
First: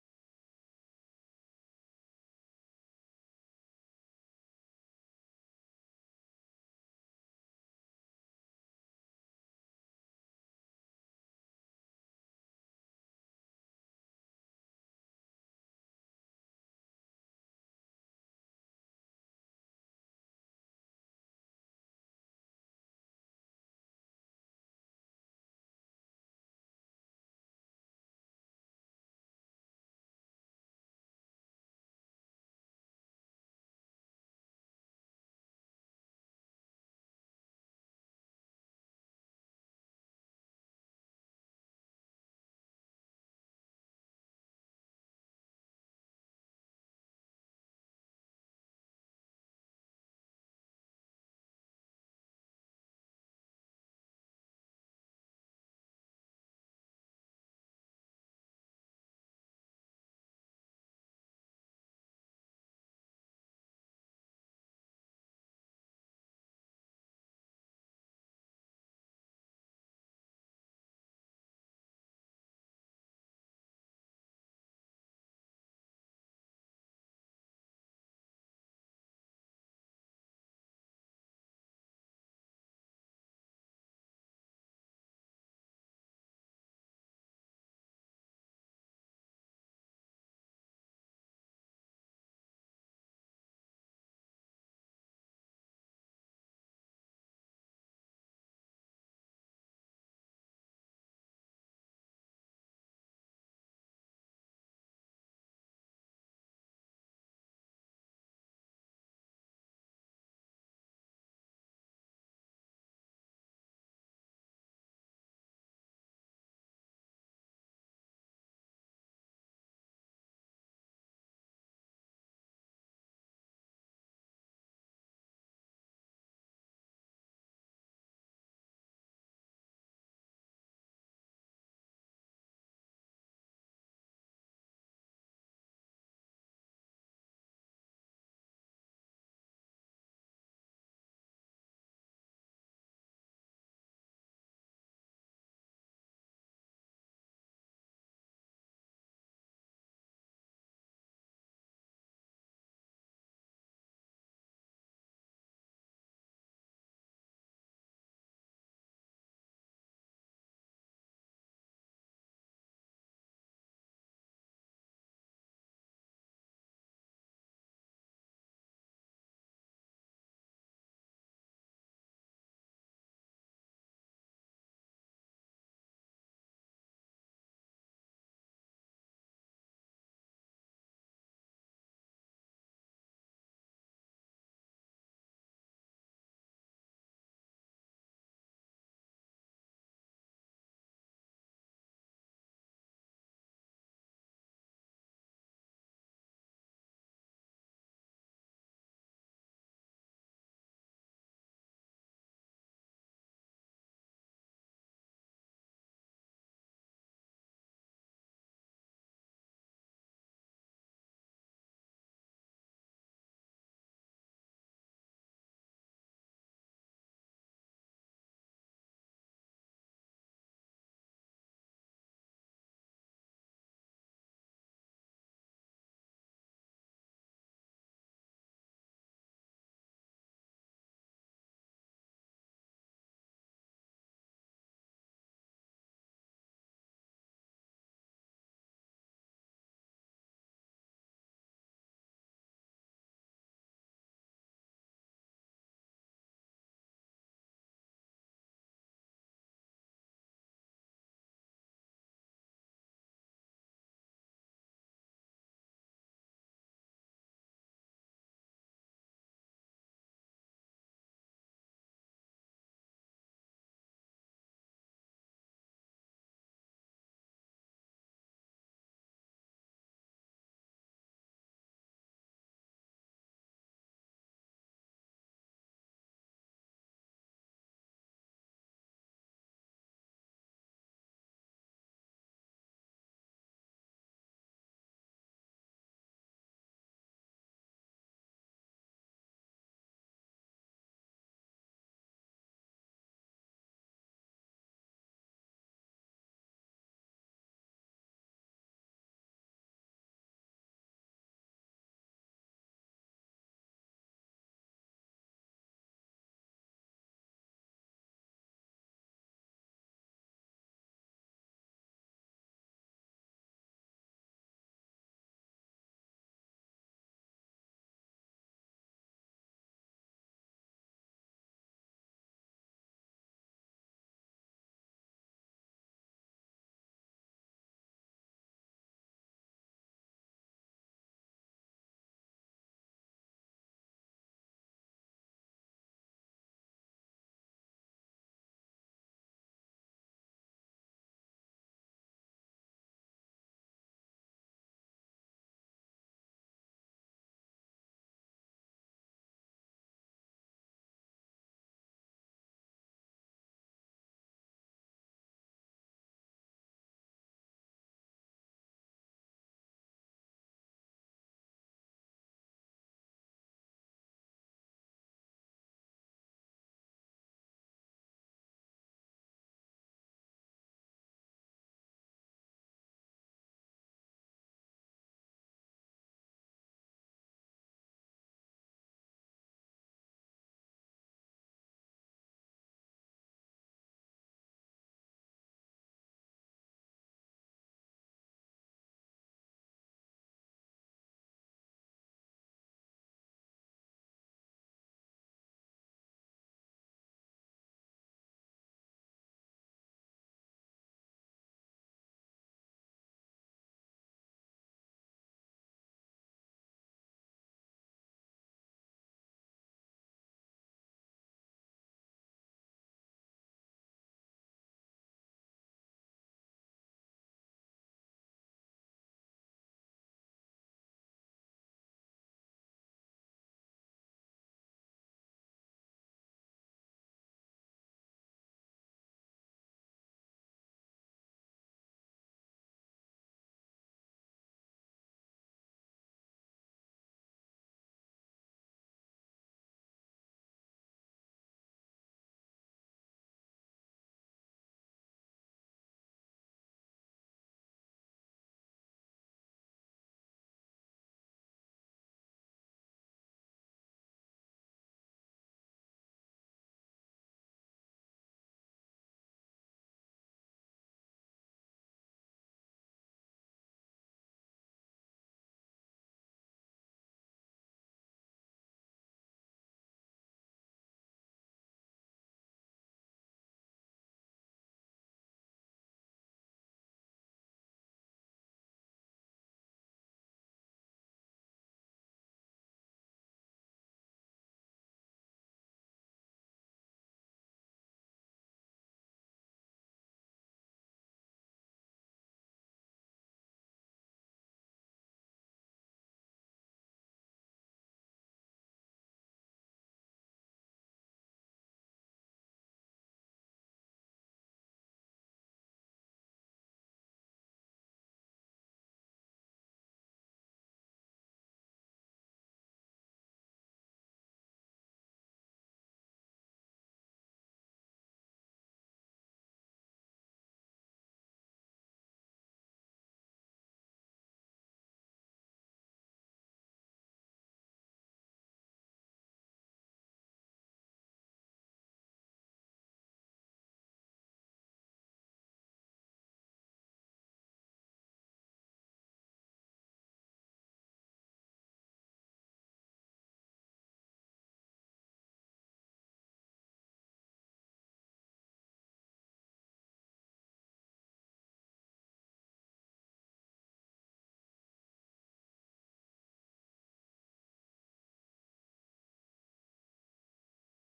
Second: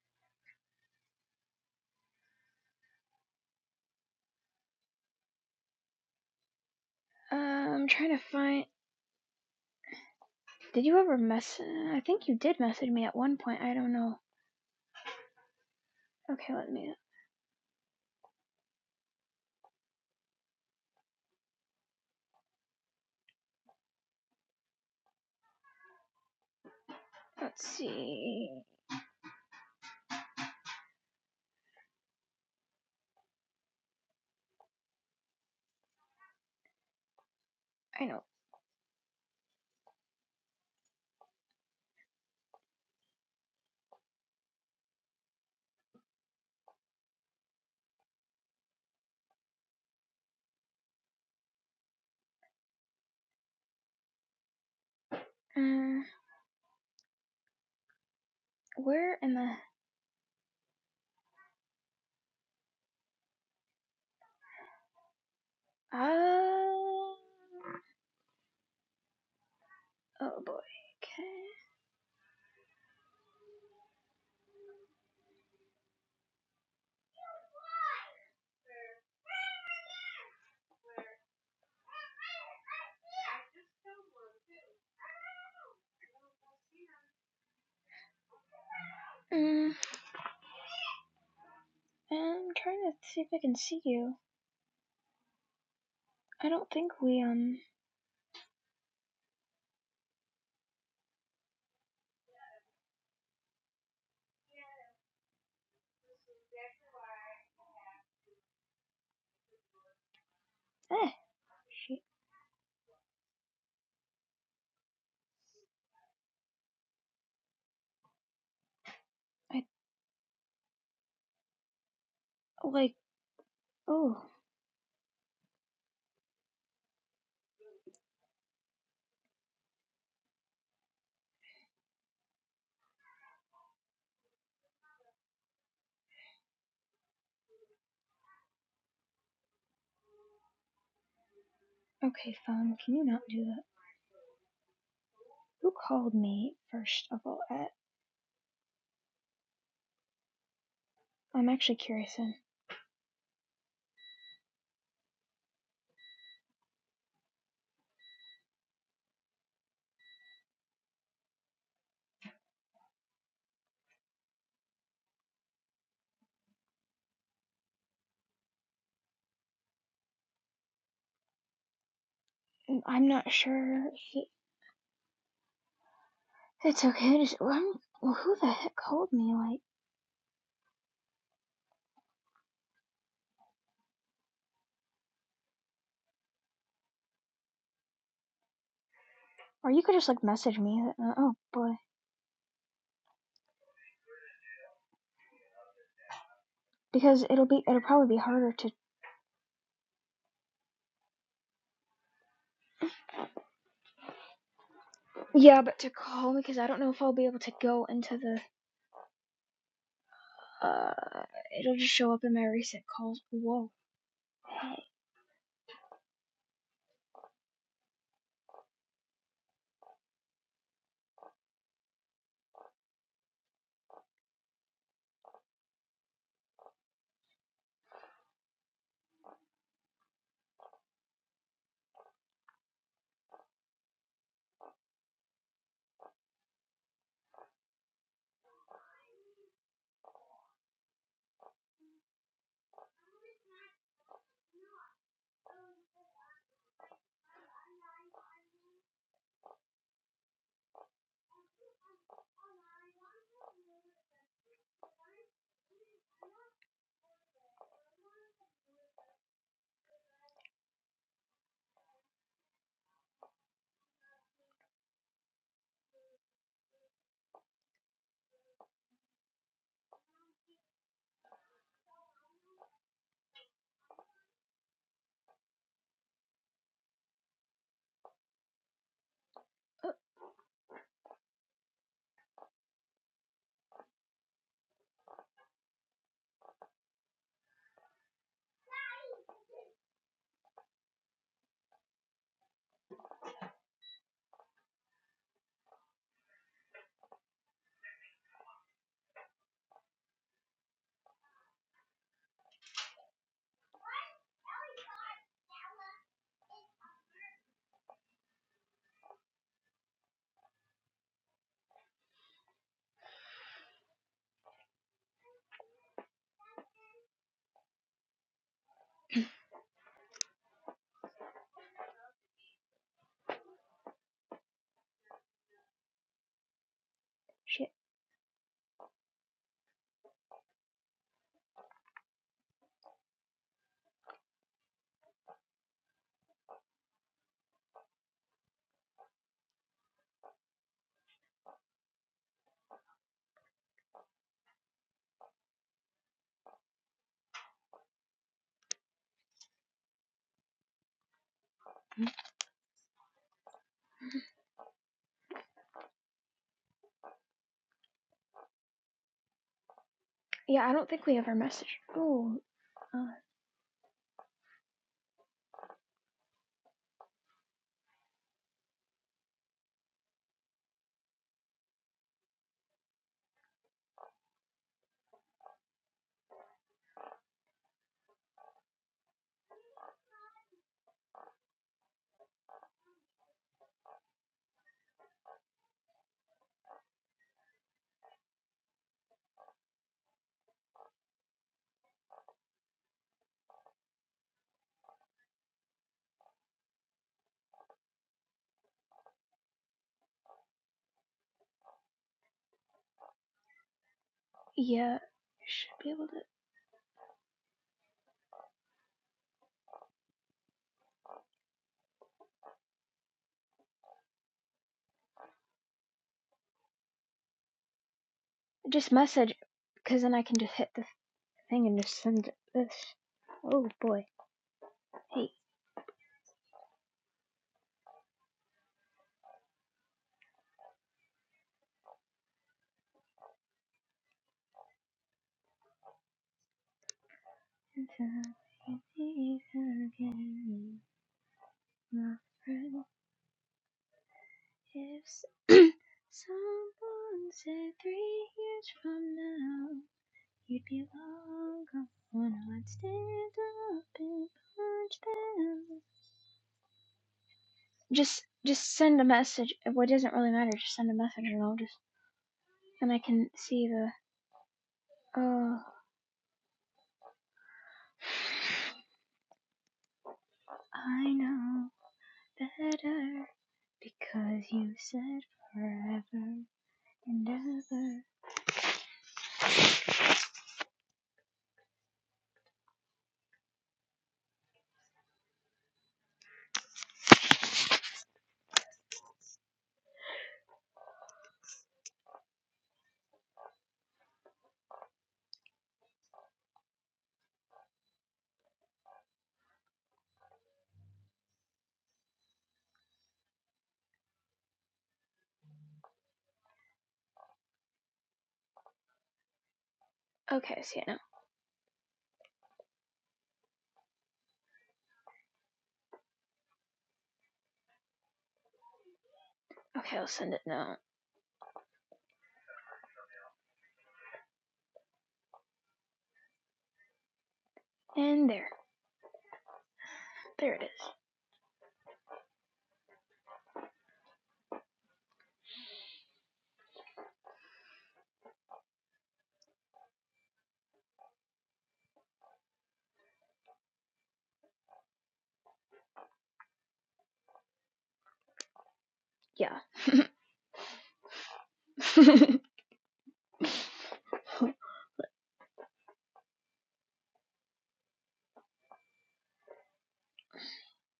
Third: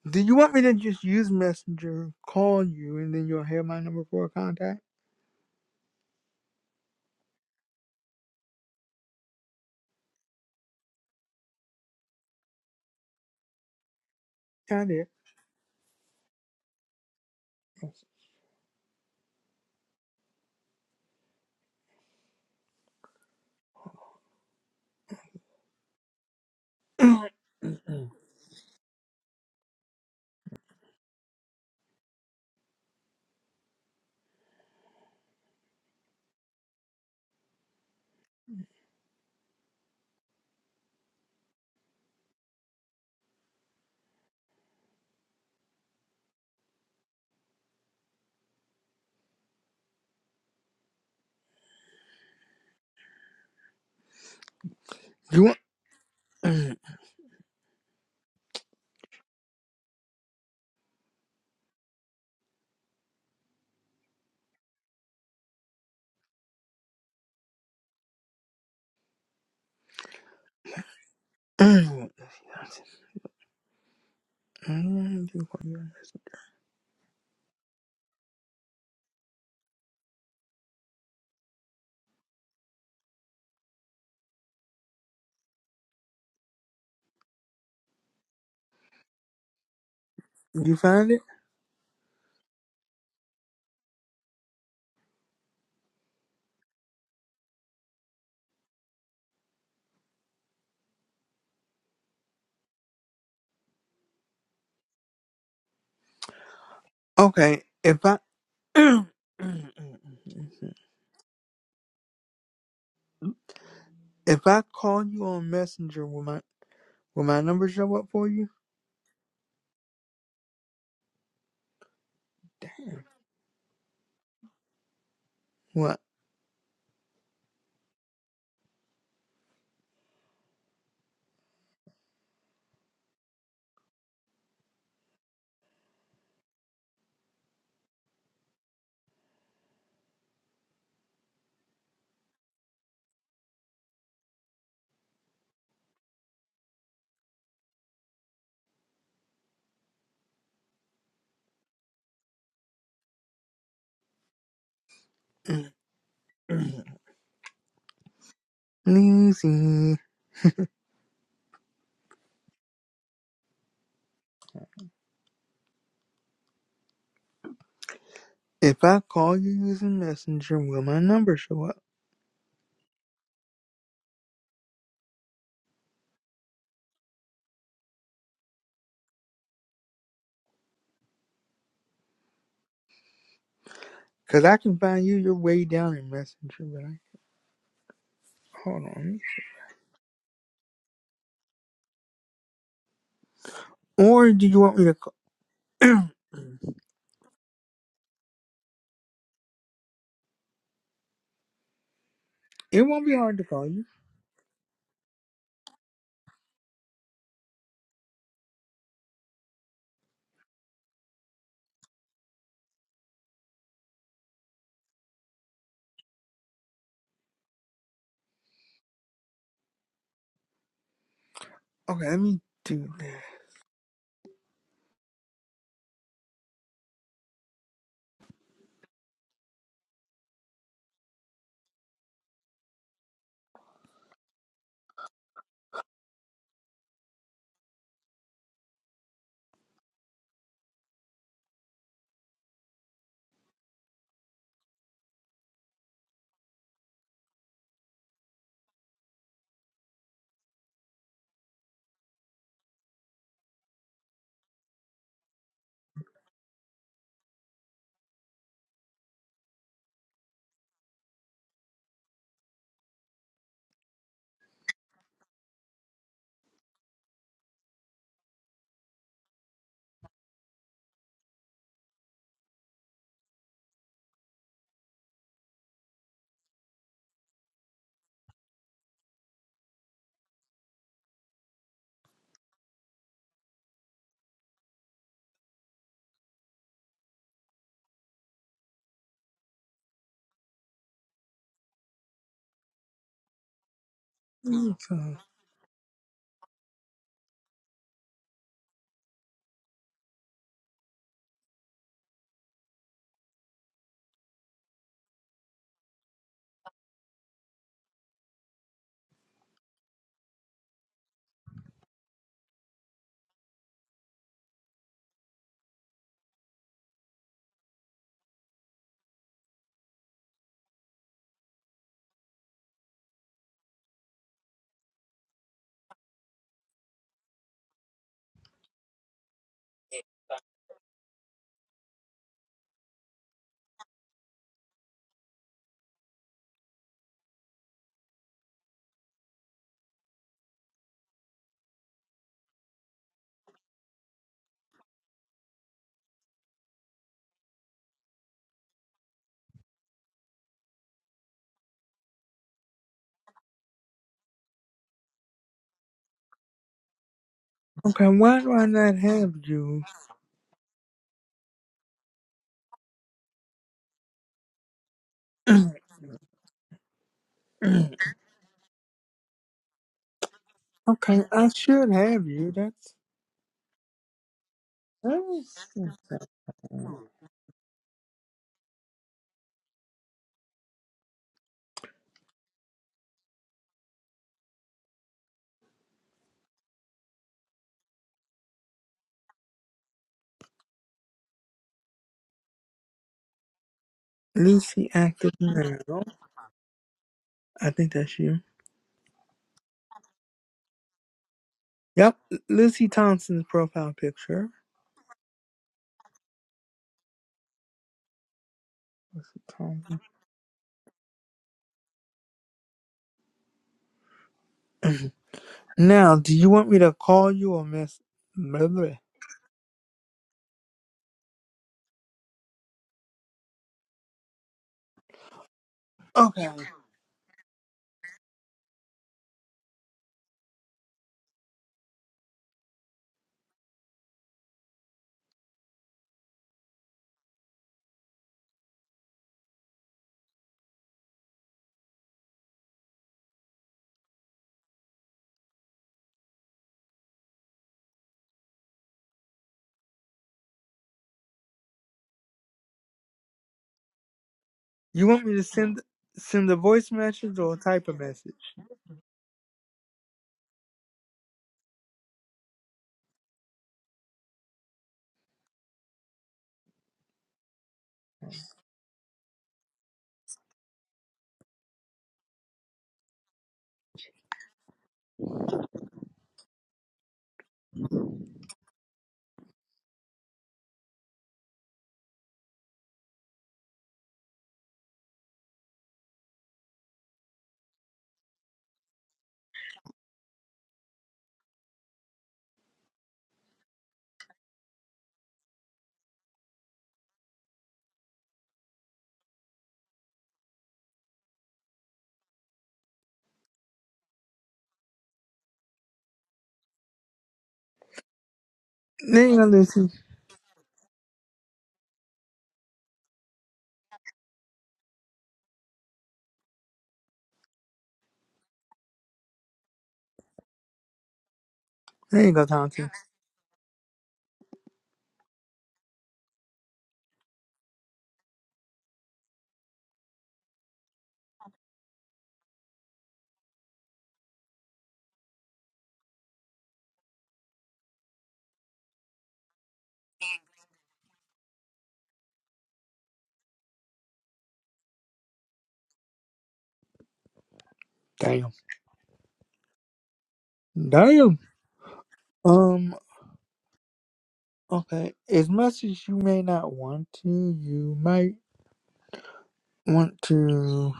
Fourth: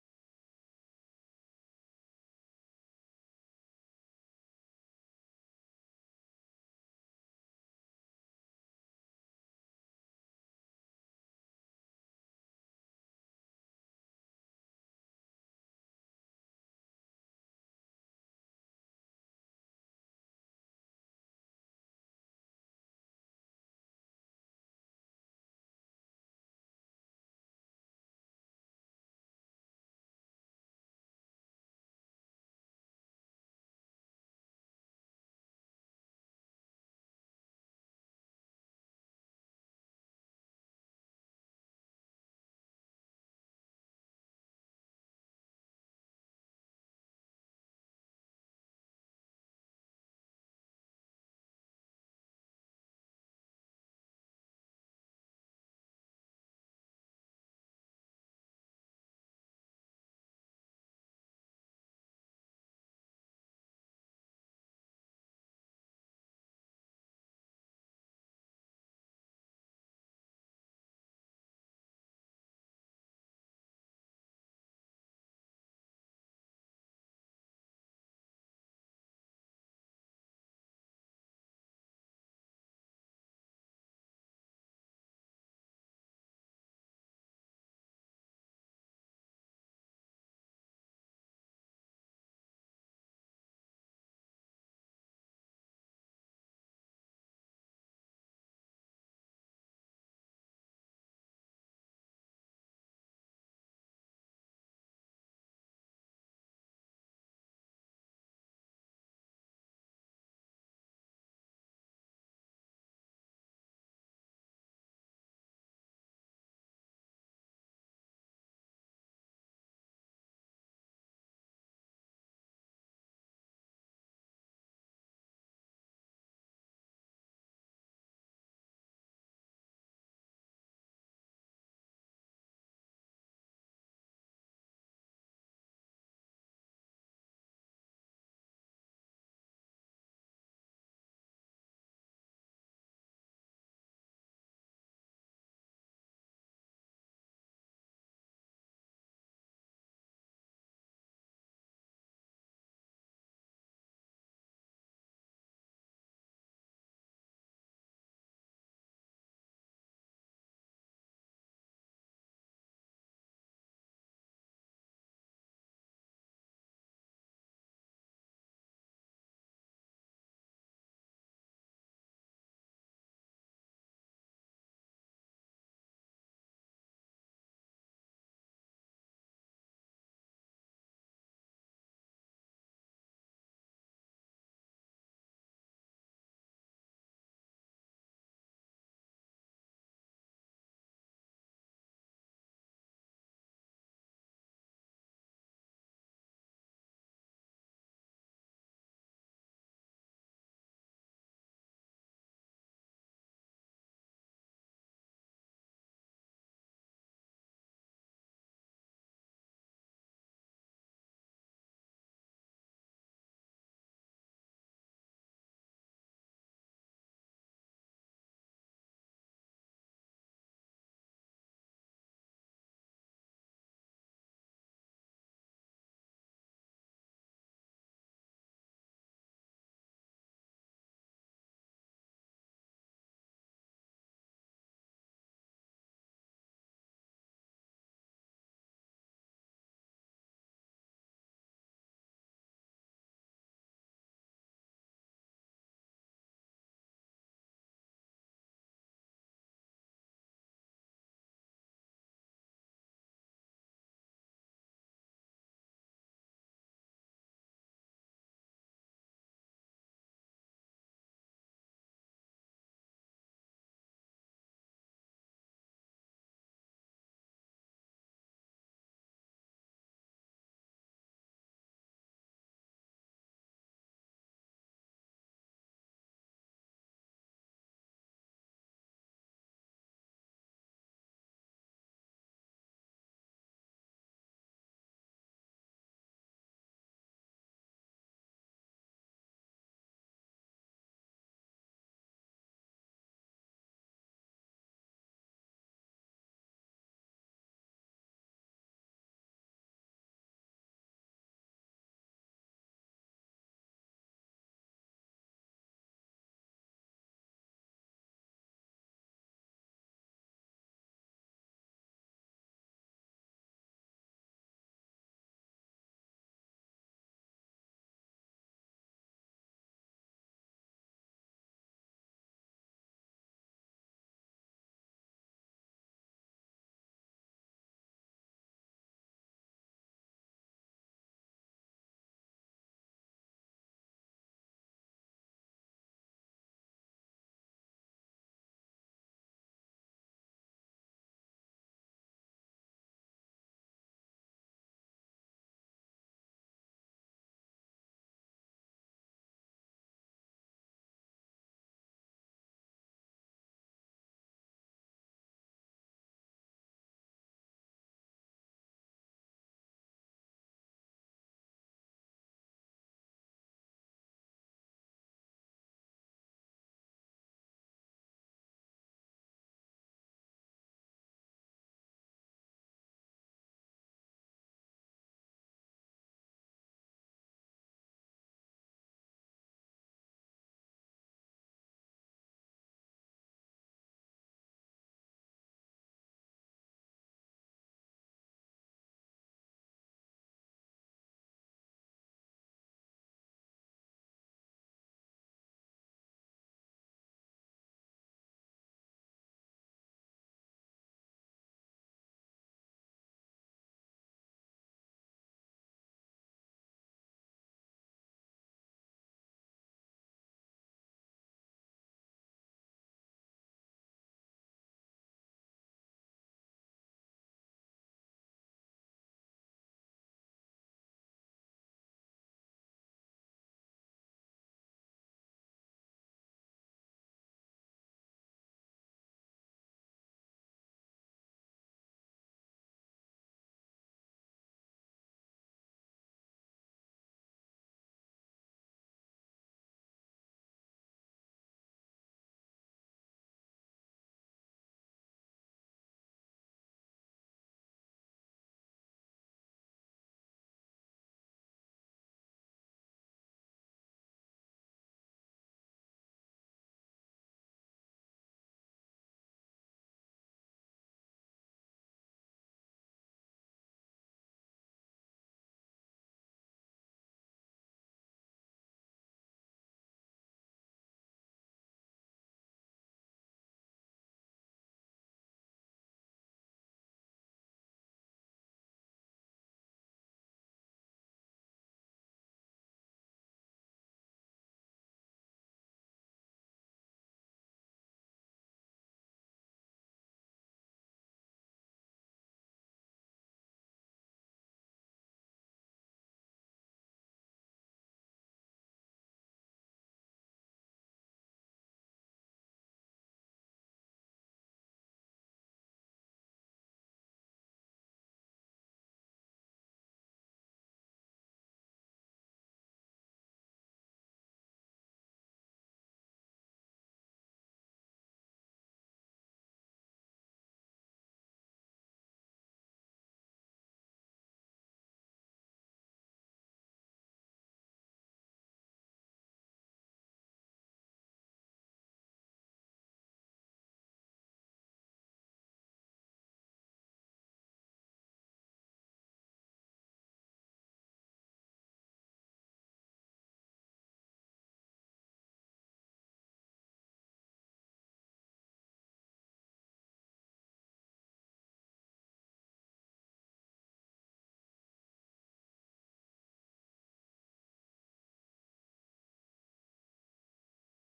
[SPEAKER 3] Do you want me to just use Messenger, call you, and then you'll have my number for a contact?
[SPEAKER 1] Um, I'm trying to find. Did you ever mess? I think you did message me at one point. I don't know.
[SPEAKER 3] Got it.
[SPEAKER 1] Okay, let me.
[SPEAKER 3] Do
[SPEAKER 1] Let's see. I know.
[SPEAKER 3] you want?
[SPEAKER 1] Uh, where in the? Uh, oh boy. Okay. Mm,
[SPEAKER 3] you find it?
[SPEAKER 1] I'm trying to see if I can see you. I don't think we um.
[SPEAKER 3] Okay. If I
[SPEAKER 1] Eh. She,
[SPEAKER 3] If I call you on Messenger, will my will my number show up for you?
[SPEAKER 1] I like. Oh.
[SPEAKER 3] What?
[SPEAKER 1] Okay, phone. Can you not do that? Who called me first of all? Uh, I'm actually curious, and
[SPEAKER 3] Easy. If I call you using Messenger, will my number show up?
[SPEAKER 1] I'm not sure. If it, it's okay. Just, well, I'm, well, who the heck called me? Like.
[SPEAKER 3] Cause I can find you. You're way down in Messenger, but I, hold on.
[SPEAKER 1] Or you could just like message me. Uh, oh boy,
[SPEAKER 3] Or do you want me to call?
[SPEAKER 1] because it'll be it'll probably be harder to.
[SPEAKER 3] it won't be hard to call you.
[SPEAKER 1] Yeah, but to call me because I don't know if I'll be able to go into the. Uh, it'll just show up in my recent calls. Whoa.
[SPEAKER 3] Okay, let me do that.
[SPEAKER 1] Oh
[SPEAKER 3] Let
[SPEAKER 1] shit.
[SPEAKER 3] Okay, why do I not have you?
[SPEAKER 1] Yeah, I don't think we ever messaged. Oh, uh,
[SPEAKER 3] Okay, I should have you. That's. Let Lucy active now. I think that's you. Yep, Lucy Thompson's profile picture.
[SPEAKER 1] yeah, I should be able to
[SPEAKER 3] Lucy Thompson. now, do you want me to call you or mess? Blah,
[SPEAKER 1] just
[SPEAKER 3] blah.
[SPEAKER 1] message, because then I can just hit the thing and just send this. Oh boy. Hey.
[SPEAKER 3] Okay.
[SPEAKER 1] If someone said three years from now you'd be long gone, I'd stand up and
[SPEAKER 3] You
[SPEAKER 1] punch
[SPEAKER 3] want me to send
[SPEAKER 1] them.
[SPEAKER 3] send a voice message or type a
[SPEAKER 1] Just,
[SPEAKER 3] message?
[SPEAKER 1] just send a message. Well, it doesn't really matter. Just send a message, and I'll just, and I can see the. Oh, I know better because you said forever and ever.
[SPEAKER 3] There you go, Lucy.
[SPEAKER 1] Okay, I see it now. Okay, I'll send it now.
[SPEAKER 3] There you go, Thompson.
[SPEAKER 1] And there, there it
[SPEAKER 3] Damn.
[SPEAKER 1] is. Yeah.
[SPEAKER 3] Damn. Um. Okay. It's message you may not want to. You might want to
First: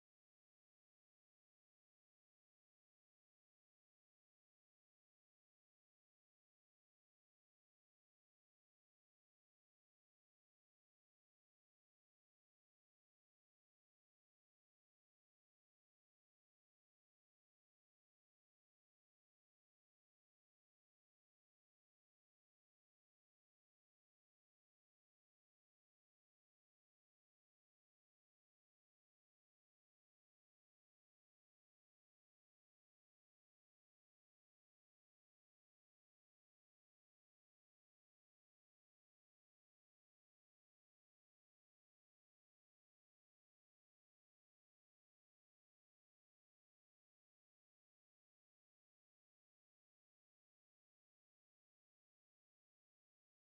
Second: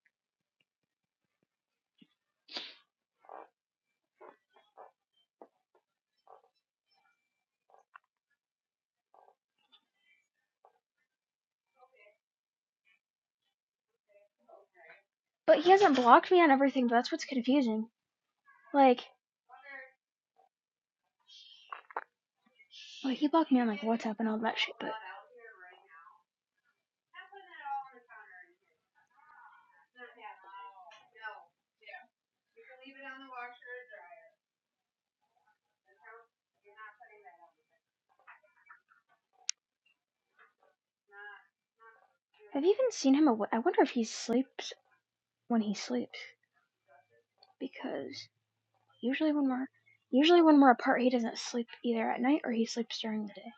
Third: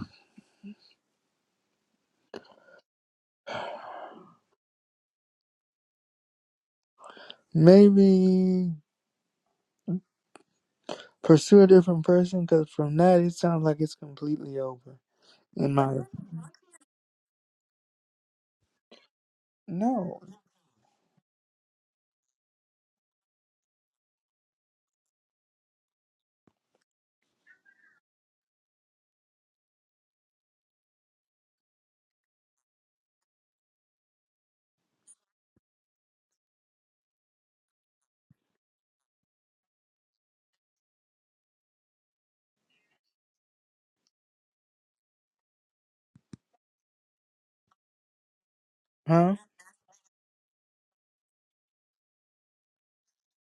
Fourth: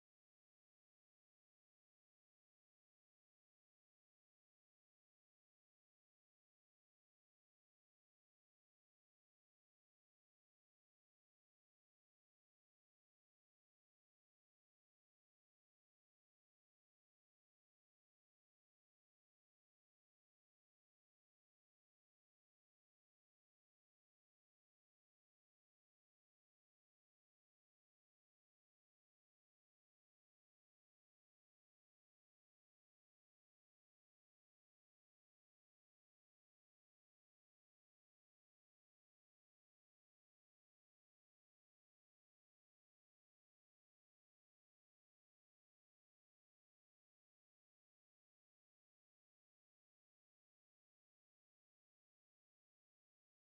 [SPEAKER 3] maybe pursue a different person because from that it sounds like it's completely over.
[SPEAKER 1] But he
[SPEAKER 3] In
[SPEAKER 1] hasn't
[SPEAKER 3] my
[SPEAKER 1] blocked me on everything, but that's what's confusing. Like,
[SPEAKER 3] no,
[SPEAKER 1] well, he blocked me on like WhatsApp and all that shit, but have you even seen him awa I wonder if he sleeps when he sleeps because
[SPEAKER 3] huh?
[SPEAKER 1] usually when we're usually when we're apart, he doesn't sleep either at night or he sleeps during the day.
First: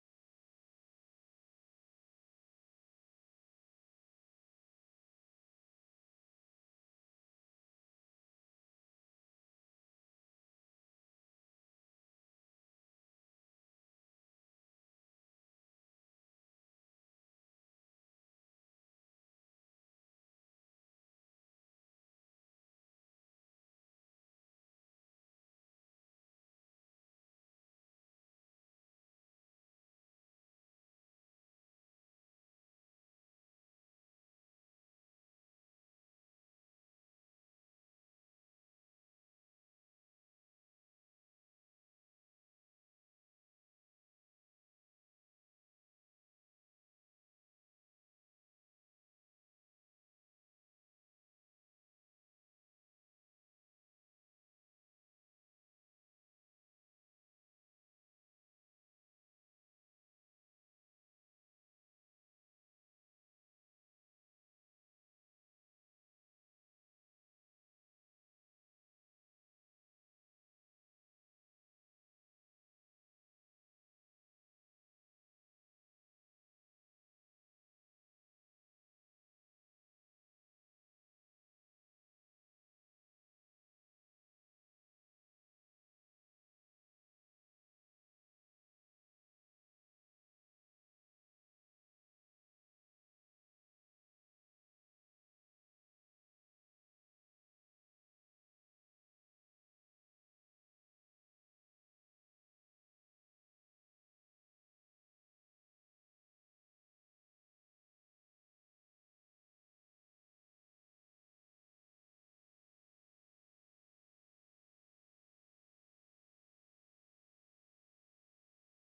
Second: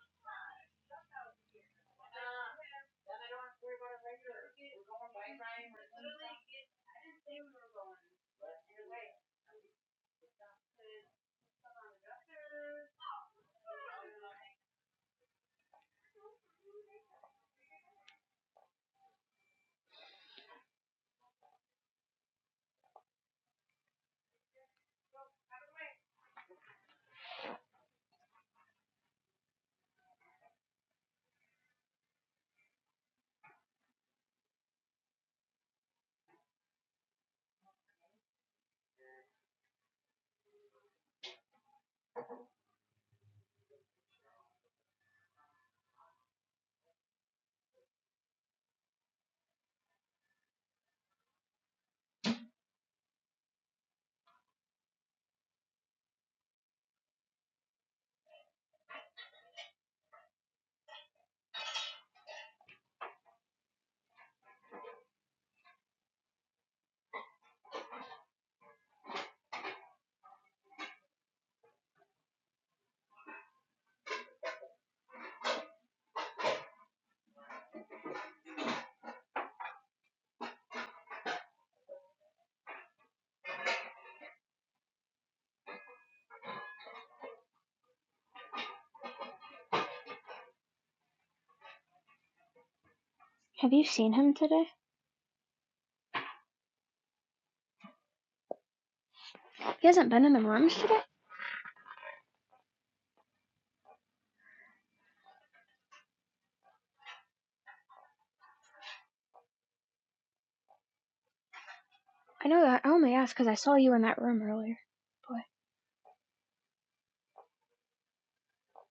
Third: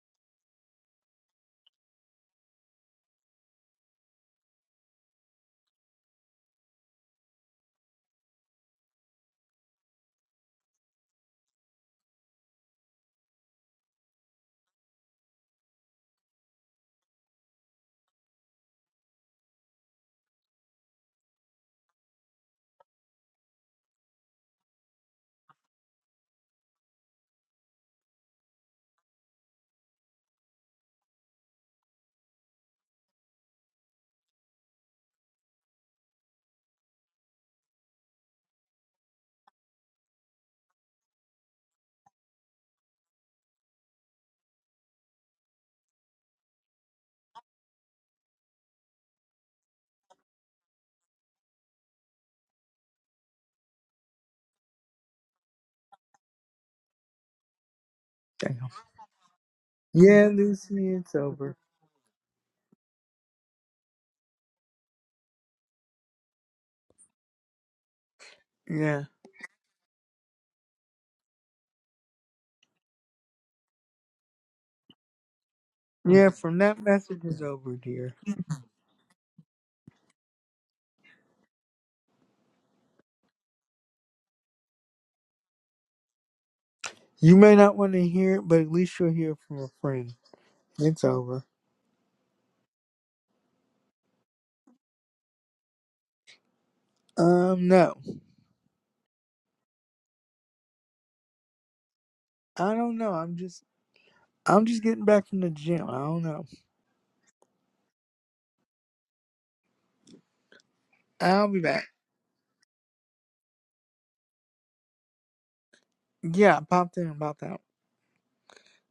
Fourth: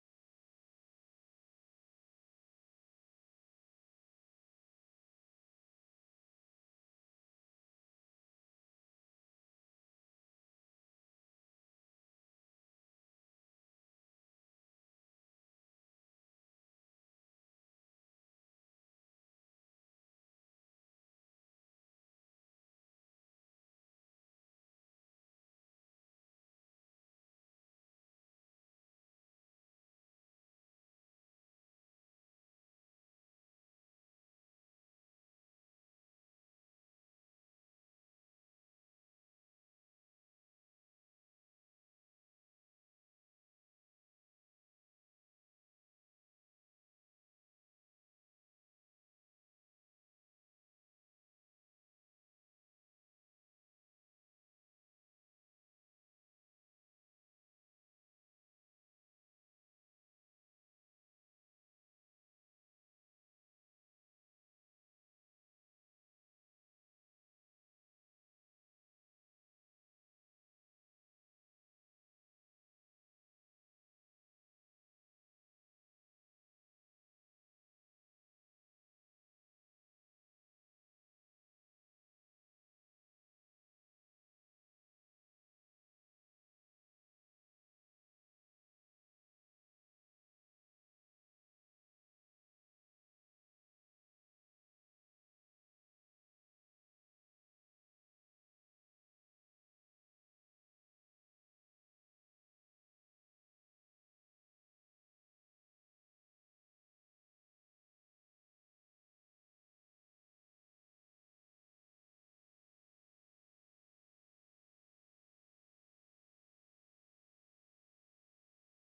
[SPEAKER 3] Damn. Yeah, Lucy, it's over. Yeah. Yeah, from that message is over, dear. You may not want to hear it, but at least you'll hear it from a friend. It's over.
[SPEAKER 1] Have you seen him today?
[SPEAKER 3] Um, no.
[SPEAKER 1] He hasn't been in the rooms today.
[SPEAKER 3] I don't know. I'm just I'm just getting back from the gym. I don't know. I'll be back.
[SPEAKER 1] I know that. I only asked because I saw you in that room earlier. Boy.
[SPEAKER 3] Yeah, I popped in and popped out.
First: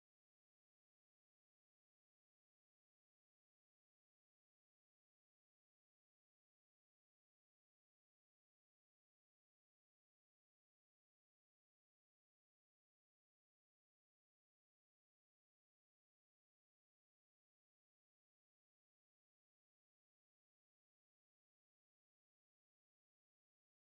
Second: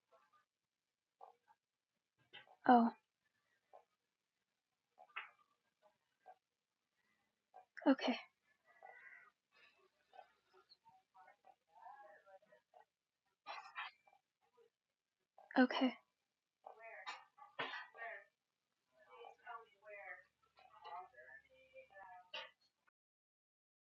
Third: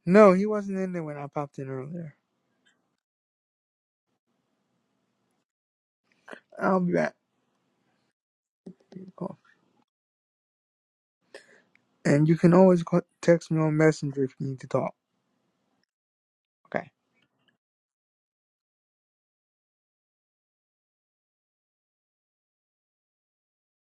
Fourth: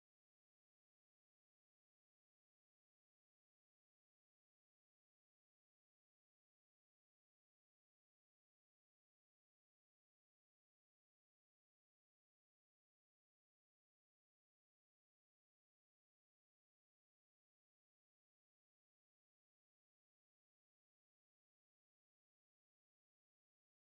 [SPEAKER 3] No, he wasn't in there when I popped in earlier.
[SPEAKER 1] Oh.
[SPEAKER 3] I'll be back.
[SPEAKER 1] Okay.
[SPEAKER 3] Cool. And you can always call, text me on Messenger if you need to talk.
[SPEAKER 1] Okay.
[SPEAKER 3] Okay.